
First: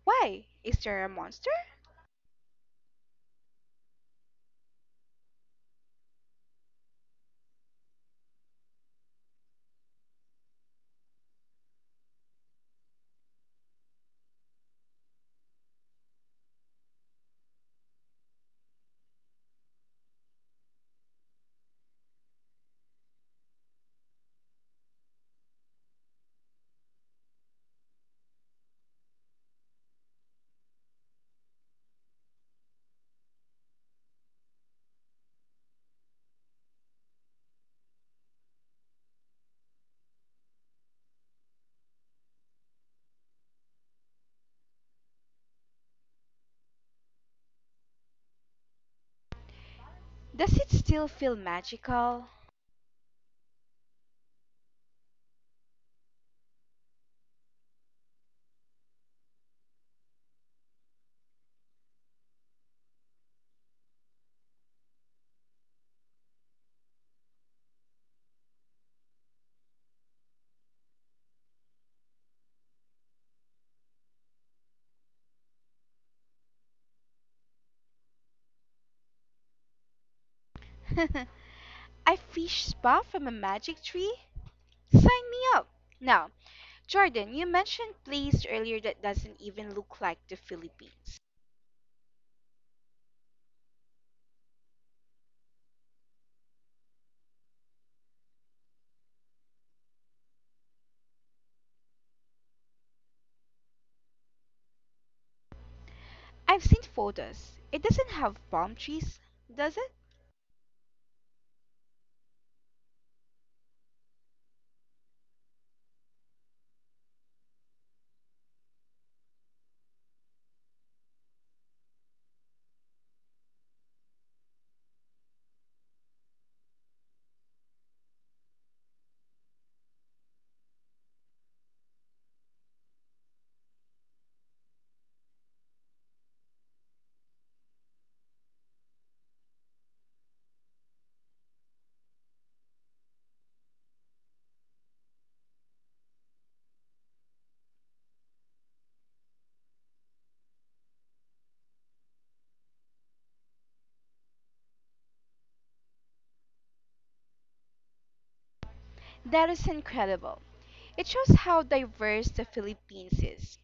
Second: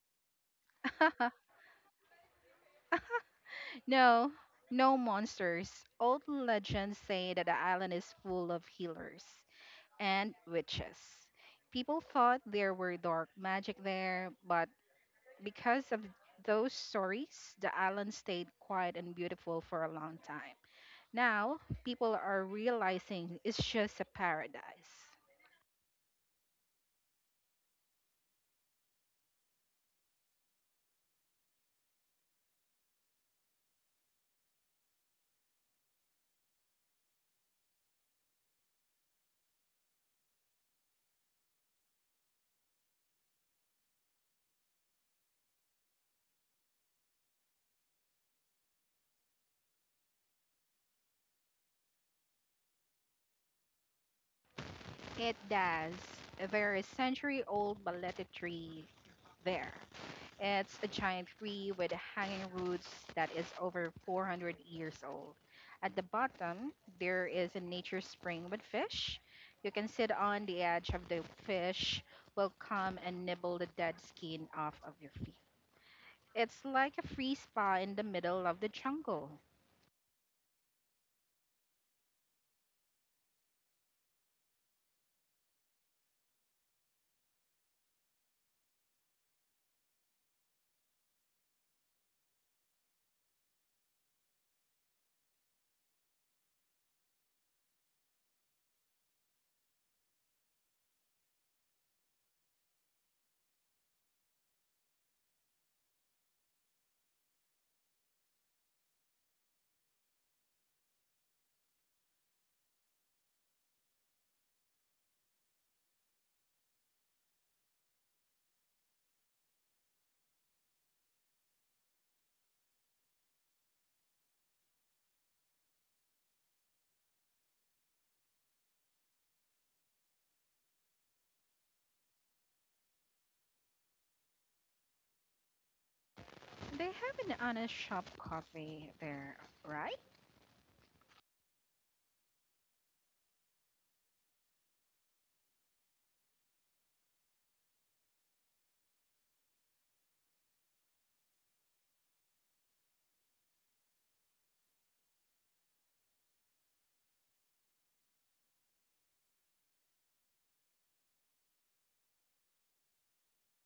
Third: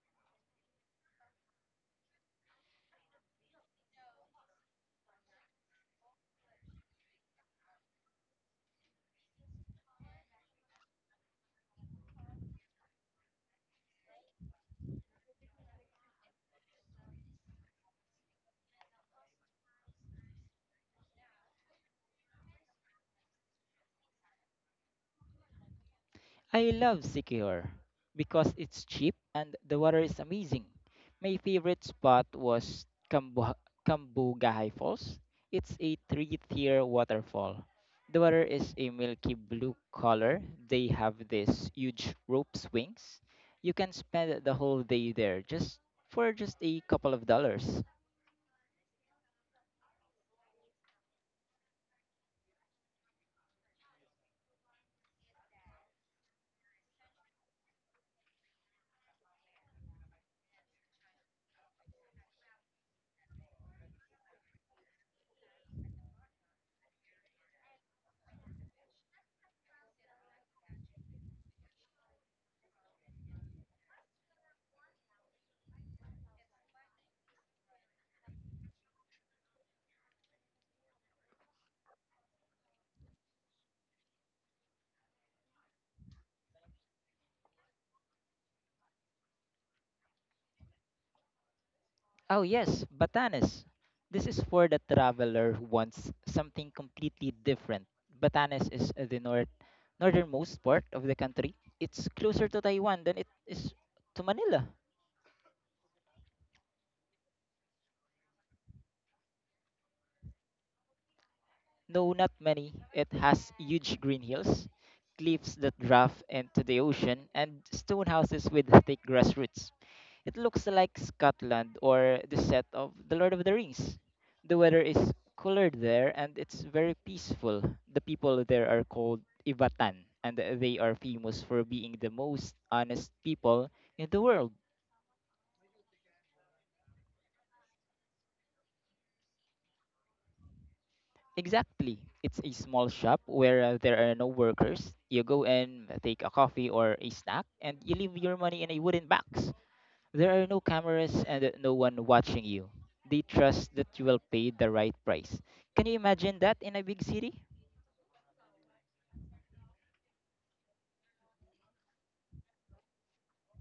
S1: Why? Is there a
S2: [LAUGHS]
S1: monster?
S2: No, no monsters. Old legends say that the island is full of healers and witches. People thought there were dark magic there, but because of those stories, the island stayed quiet and beautiful for a long time. Now, people are realizing it's just a paradise.
S3: I love Sikihor because it's cheap and the water is amazing. My favorite spot was Kambugahay Falls. It's a three-tier waterfall. The water is a milky blue color. They have these huge rope swings. You can spend the whole day there just for just a couple of dollars.
S1: Does it still feel magical?
S2: It does. There is century old balete tree there. It's a giant tree with hanging roots that is over 400 years old. At the bottom, there is a nature spring with fish. You can sit on the edge of the fish, will come and nibble the dead skin off of your feet. It's like a free spa in the middle of the jungle.
S1: [LAUGHS] I fish spa from a magic tree? Sign me up! Now, Jordan, you mentioned place earlier that doesn't even look like the Philippines.
S3: Oh yes, Batanes. This is for the traveler who wants something completely different. Batanes is the northernmost part of the country. It's closer to Taiwan than it is to Manila.
S1: I've seen photos. It doesn't have palm trees, does it?
S3: No, not many. It has huge green hills, cliffs that draft into the ocean, and stone houses with thick grass roots. It looks like Scotland or the set of The Lord of the Rings. The weather is cooler there and it's very peaceful. The people there are called Ivatan, and they are famous for being the most honest people in the world.
S2: They have an honest shop coffee there, right?
S3: Exactly. It's a small shop where there are no workers. You go and take a coffee or a snack and you leave your money in a wooden box. There are no cameras and no one watching you. They trust that you will pay the right price. Can you imagine that in a big city?
S1: That is incredible. It shows how diverse the Philippines is.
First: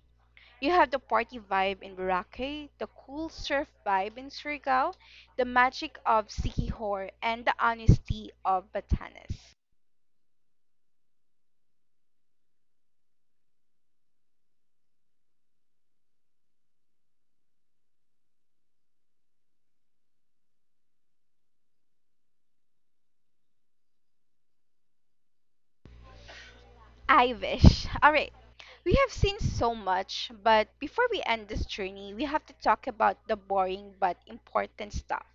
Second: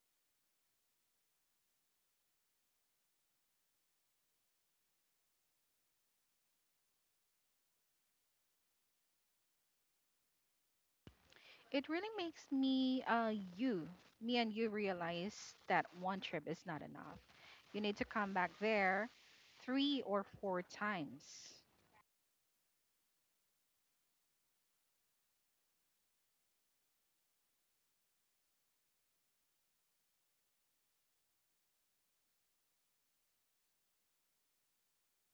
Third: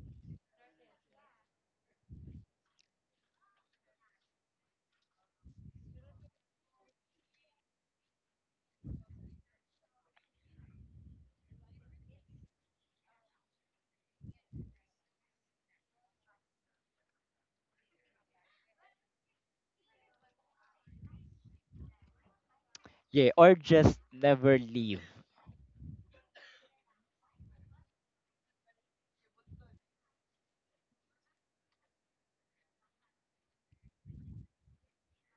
S1: You have the party vibe in Boracay, the cool surf vibe in Surigao, the magic of Sikihor, and the honesty of Batanes.
S2: It really makes me, me and you realize that one trip is not enough. You need to come back there 3 or 4 times.
S3: Yeah, or just never leave.
S1: I wish. All right. We have seen so much, but before we end this journey, we have to talk about the boring but important stuff.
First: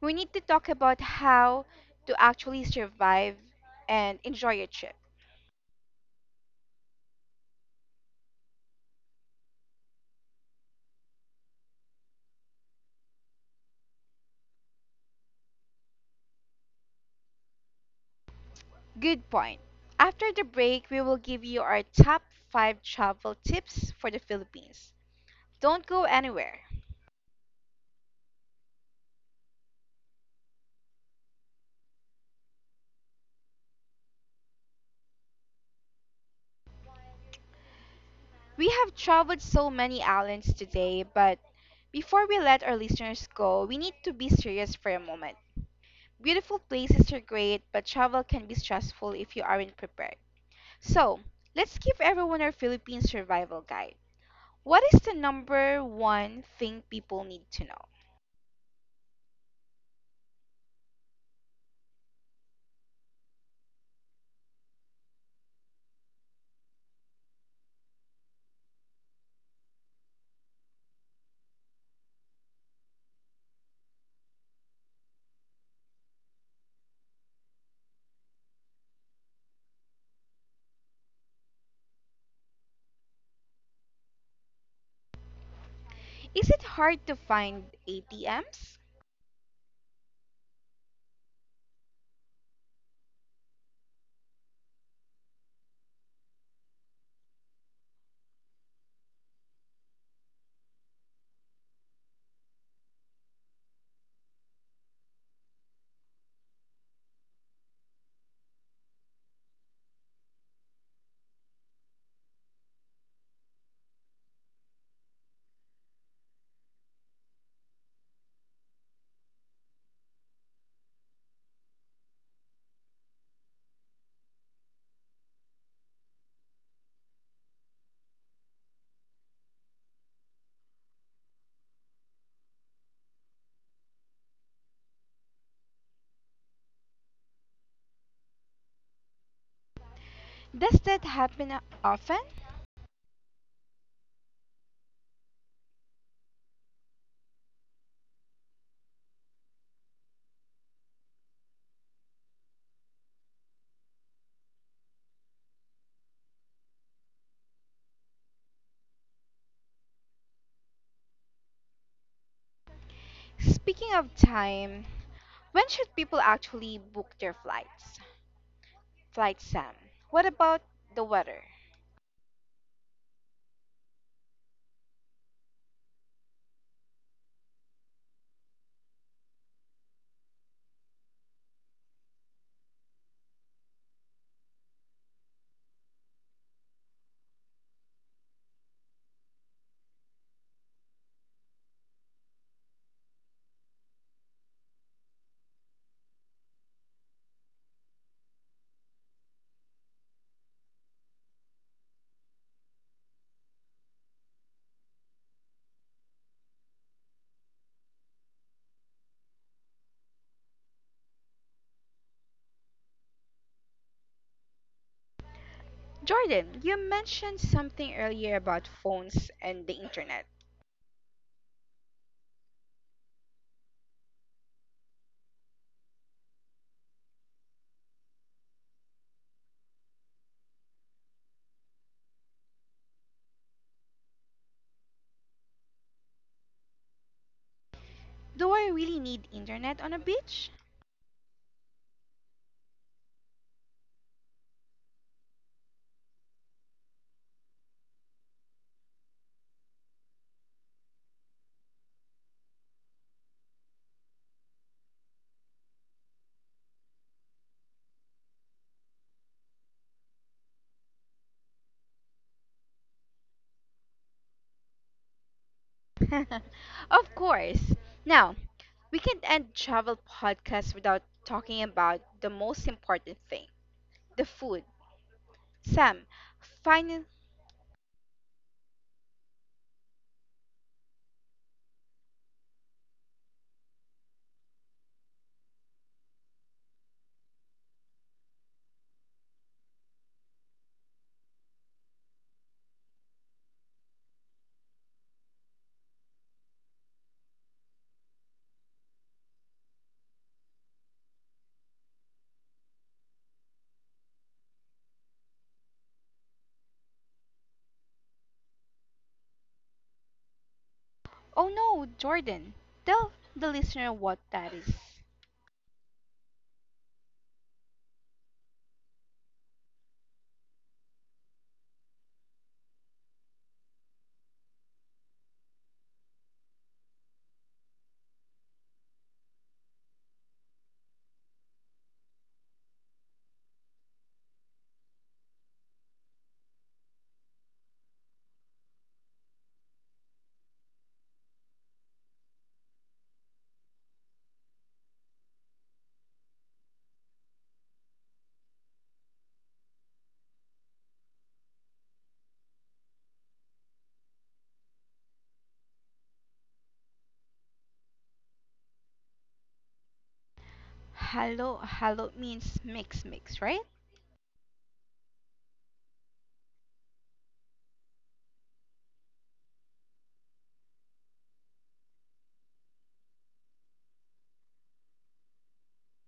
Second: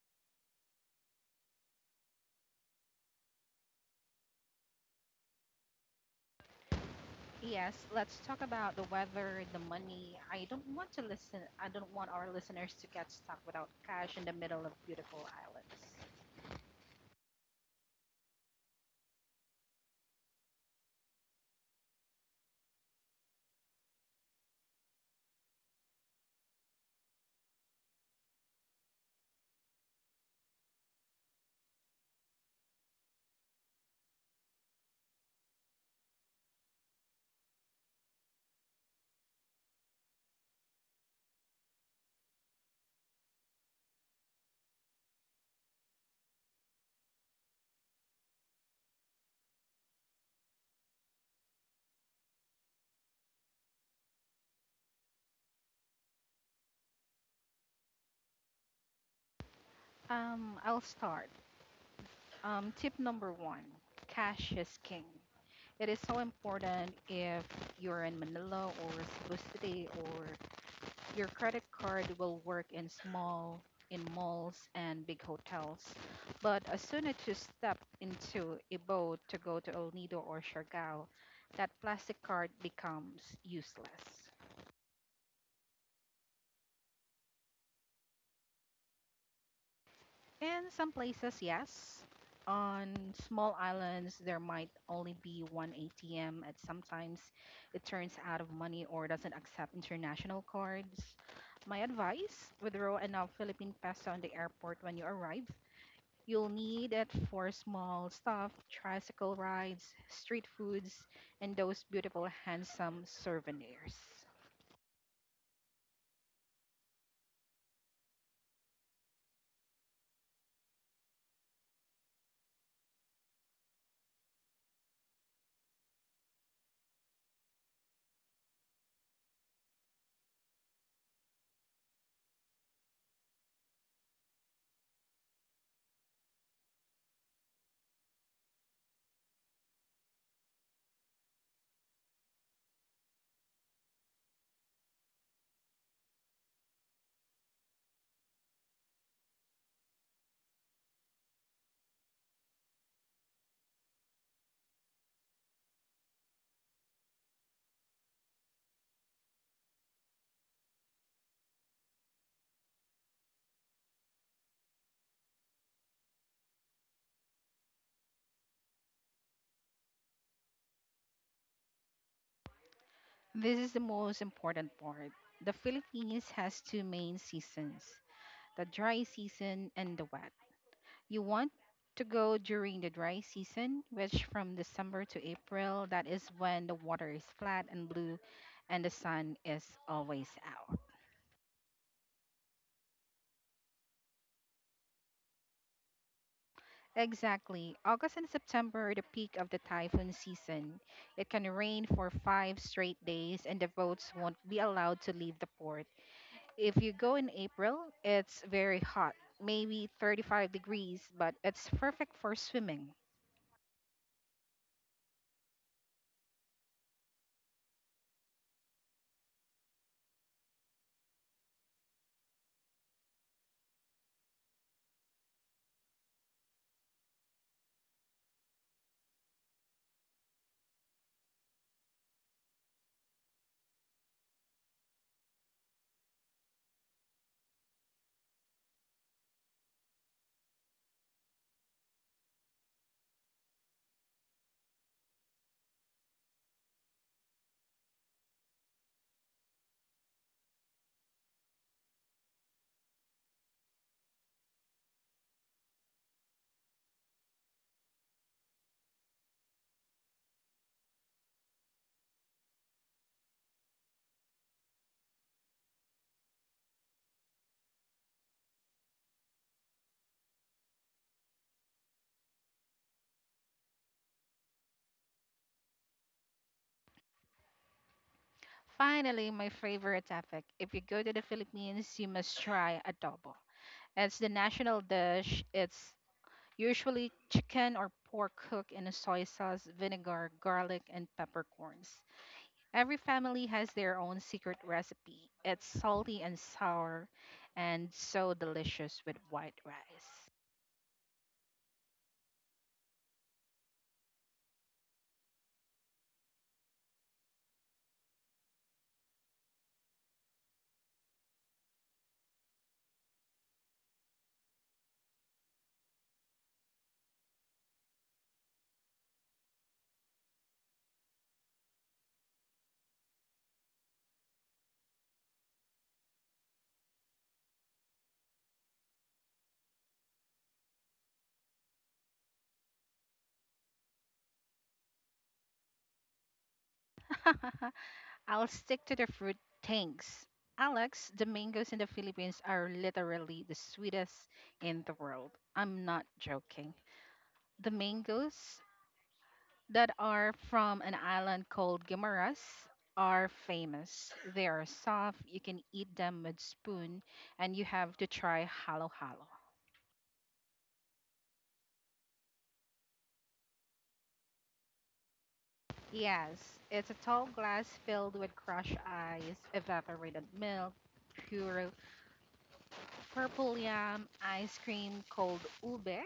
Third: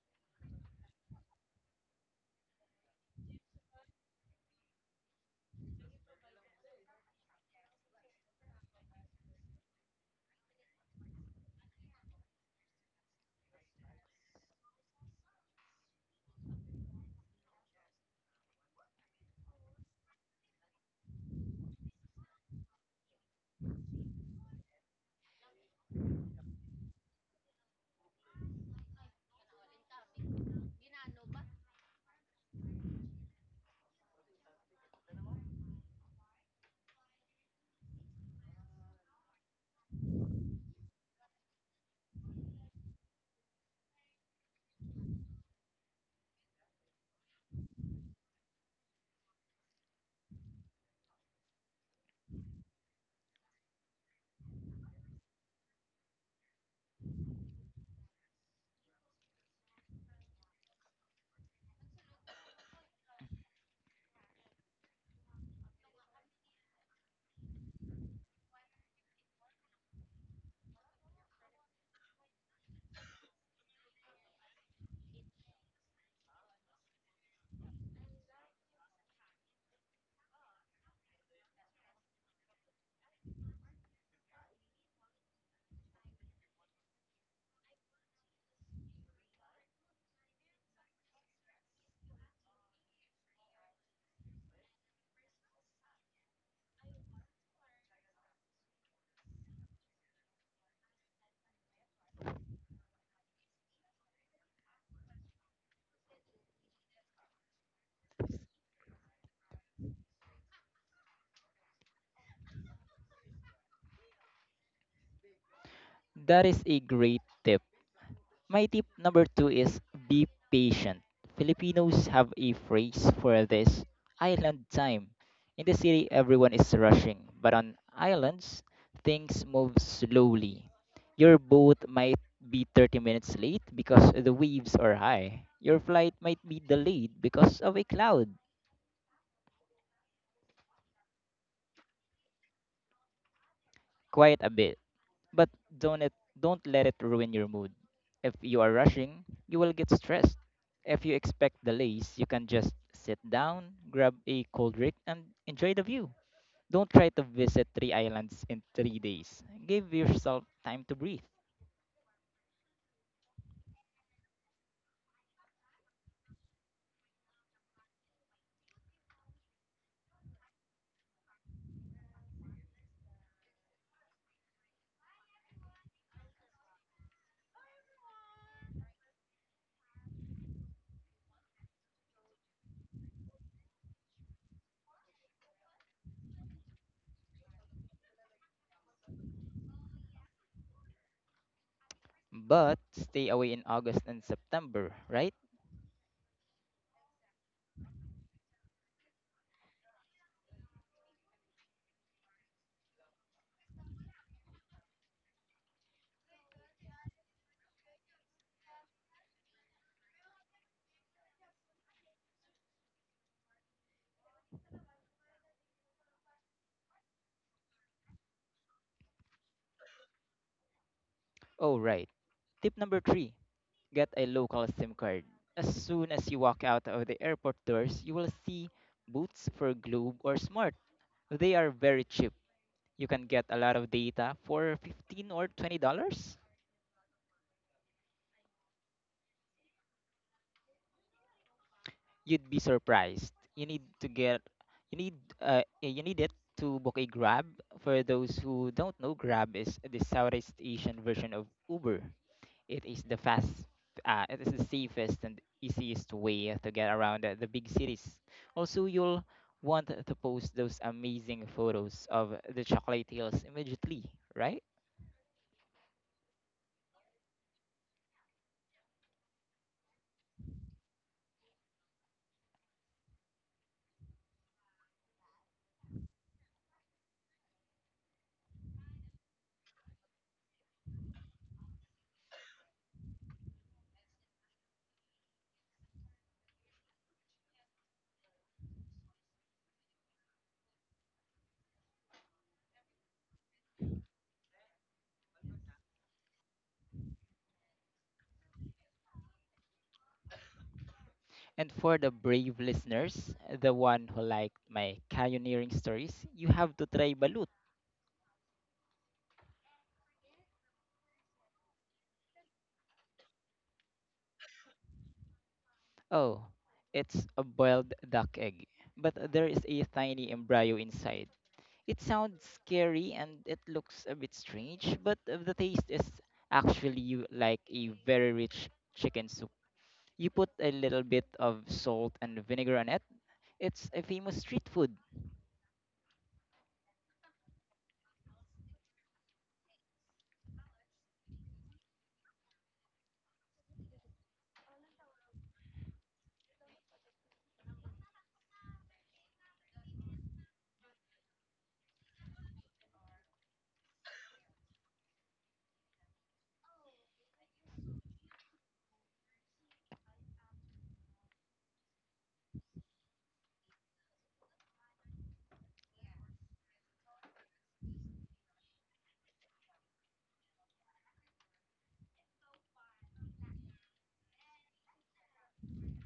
S1: We need to talk about how to actually survive and enjoy your trip.
S2: Yes, let's talk about the weather, the money. I don't want to listen. I don't want our listeners to get stuck without cash in the middle of beautiful islands.
S1: Good point. After the break, we will give you our top 5 travel tips for the Philippines. Don't go anywhere. We have traveled so many islands today, but before we let our listeners go, we need to be serious for a moment. Beautiful places are great, but travel can be stressful if you aren't prepared. So, let's give everyone our Philippine survival guide. What is the number one thing people need to know?
S2: I'll start. Tip number one: cash is king. It is so important if you're in Manila or Cebu City or your credit card will work in small in malls and big hotels. But as soon as you step into a boat to go to El Nido or Siargao, that plastic card becomes useless.
S1: Is it hard to find ATMs?
S2: In some places, yes. On small islands, there might only be one ATM, and sometimes it turns out of money or doesn't accept international cards. My advice withdraw enough Philippine peso on the airport when you arrive. You'll need it for small stuff, tricycle rides, street foods, and those beautiful, handsome souvenirs.
S3: That is a great tip. My tip number two is be patient. Filipinos have a phrase for this: island time. In the city, everyone is rushing, but on islands, things move slowly. Your boat might be 30 minutes late because the waves are high. Your flight might be delayed because of a cloud.
S1: Does that happen often?
S3: Quite a bit. But don't it don't let it ruin your mood. If you are rushing, you will get stressed. If you expect delays, you can just sit down, grab a cold drink, and enjoy the view. Don't try to visit three islands in 3 days. Give yourself time to breathe.
S1: Speaking of time, when should people actually book their flights? Flight Sam, what about the weather?
S2: This is the most important part. The Philippines has two main seasons, the dry season and the wet. You want to go during the dry season, which from December to April, that is when the water is flat and blue and the sun is always out.
S3: But stay away in August and September, right?
S2: Exactly. August and September are the peak of the typhoon season. It can rain for 5 straight days, and the boats won't be allowed to leave the port. If you go in April, it's very hot, maybe 35 degrees, but it's perfect for swimming.
S1: Jordan, you mentioned something earlier about phones and the internet.
S3: Oh, right. Tip number three, get a local SIM card. As soon as you walk out of the airport doors, you will see booths for Globe or Smart. They are very cheap. You can get a lot of data for 15 or $20.
S1: Do I really need internet on a beach?
S3: You'd be surprised. You need you need it to book a Grab. For those who don't know, Grab is the Southeast Asian version of Uber. it is the fast it is the safest and easiest way to get around the big cities. Also, you'll want to post those amazing photos of the chocolate hills immediately, right?
S1: [LAUGHS] Of course. Now, we can't end travel podcast without talking about the most important thing, the food. Sam, final.
S2: Finally, my favorite topic. If you go to the Philippines, you must try adobo. It's the national dish. It's usually chicken or pork cooked in a soy sauce, vinegar, garlic, and peppercorns. Every family has their own secret recipe. It's salty and sour and so delicious with white rice.
S3: And for the brave listeners, the one who liked my canyoneering stories, you have to try balut.
S1: Oh no, Jordan. Tell the listener what that is.
S3: Oh, it's a boiled duck egg, but there is a tiny embryo inside. It sounds scary and it looks a bit strange, but the taste is actually like a very rich chicken soup. You put a little bit of salt and vinegar on it. It's a famous street food.
S2: [LAUGHS] I'll stick to the fruit things. Alex, the mangoes in the Philippines are literally the sweetest in the world. I'm not joking. The mangoes that are from an island called Guimaras are famous. They are soft, you can eat them with spoon, and you have to try halo halo.
S1: Hello, hello means mix, mix, right?
S2: Yes, it's a tall glass filled with crushed ice, evaporated milk, pure purple yam, ice cream, cold ube,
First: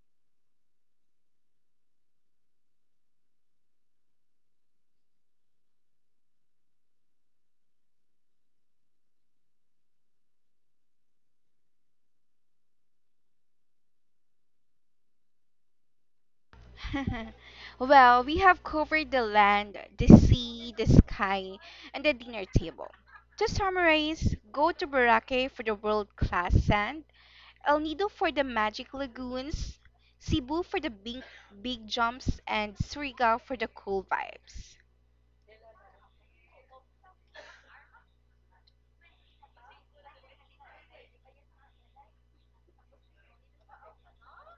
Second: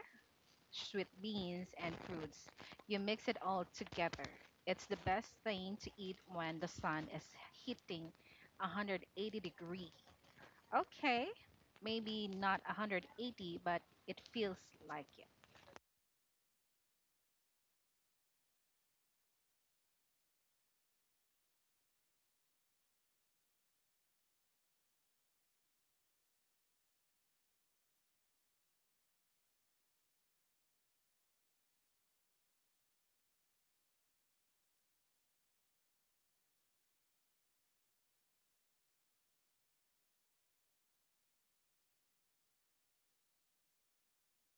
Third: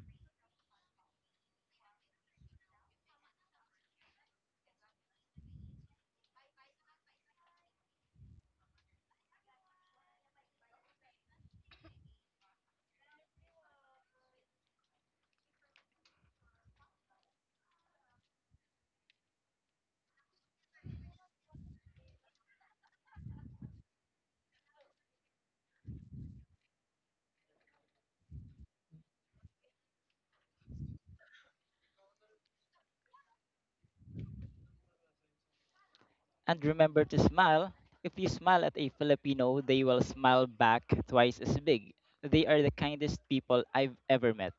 S2: sweet beans, and fruits. You mix it all together. It's the best thing to eat when the sun is hitting 180 degree. Okay, maybe not 180, but it feels like it.
S1: [LAUGHS] Well, we have covered the land, the sea, the sky, and the dinner table. To summarize, go to Boracay for the world class sand, El Nido for the magic lagoons, Cebu for the big, big jumps, and Surigao for the cool vibes.
S3: And remember to smile. If you smile at a Filipino, they will smile back twice as big. They are the kindest people I've ever met.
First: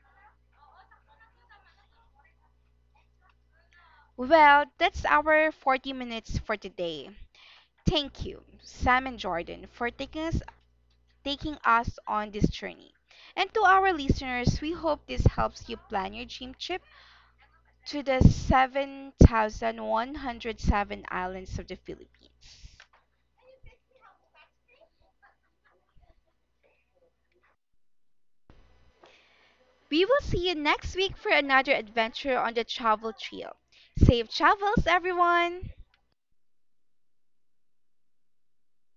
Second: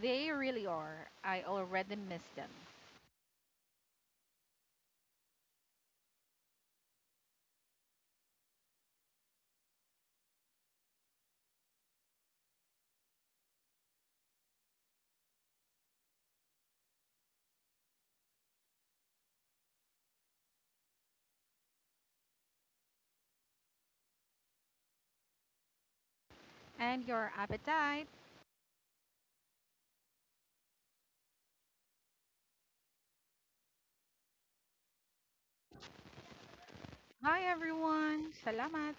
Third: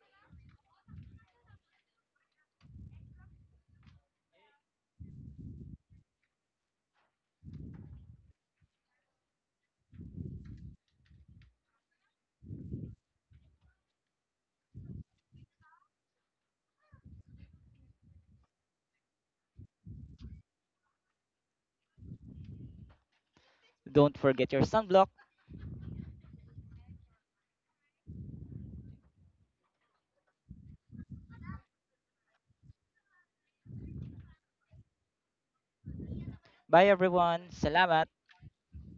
S2: They really are. I already miss them.
S1: Well, that's our 40 minutes for today. Thank you, Sam and Jordan, for taking us on this journey. And to our listeners, we hope this helps you plan your dream trip to the 7,107 islands of the Philippines.
S3: Don't forget your sunblock.
S2: And your appetite?
S1: We will see you next week for another adventure on the travel trail. Safe travels, everyone!
S3: Bye
S2: Hi
S3: everyone. Salamat.
S2: everyone. Salamat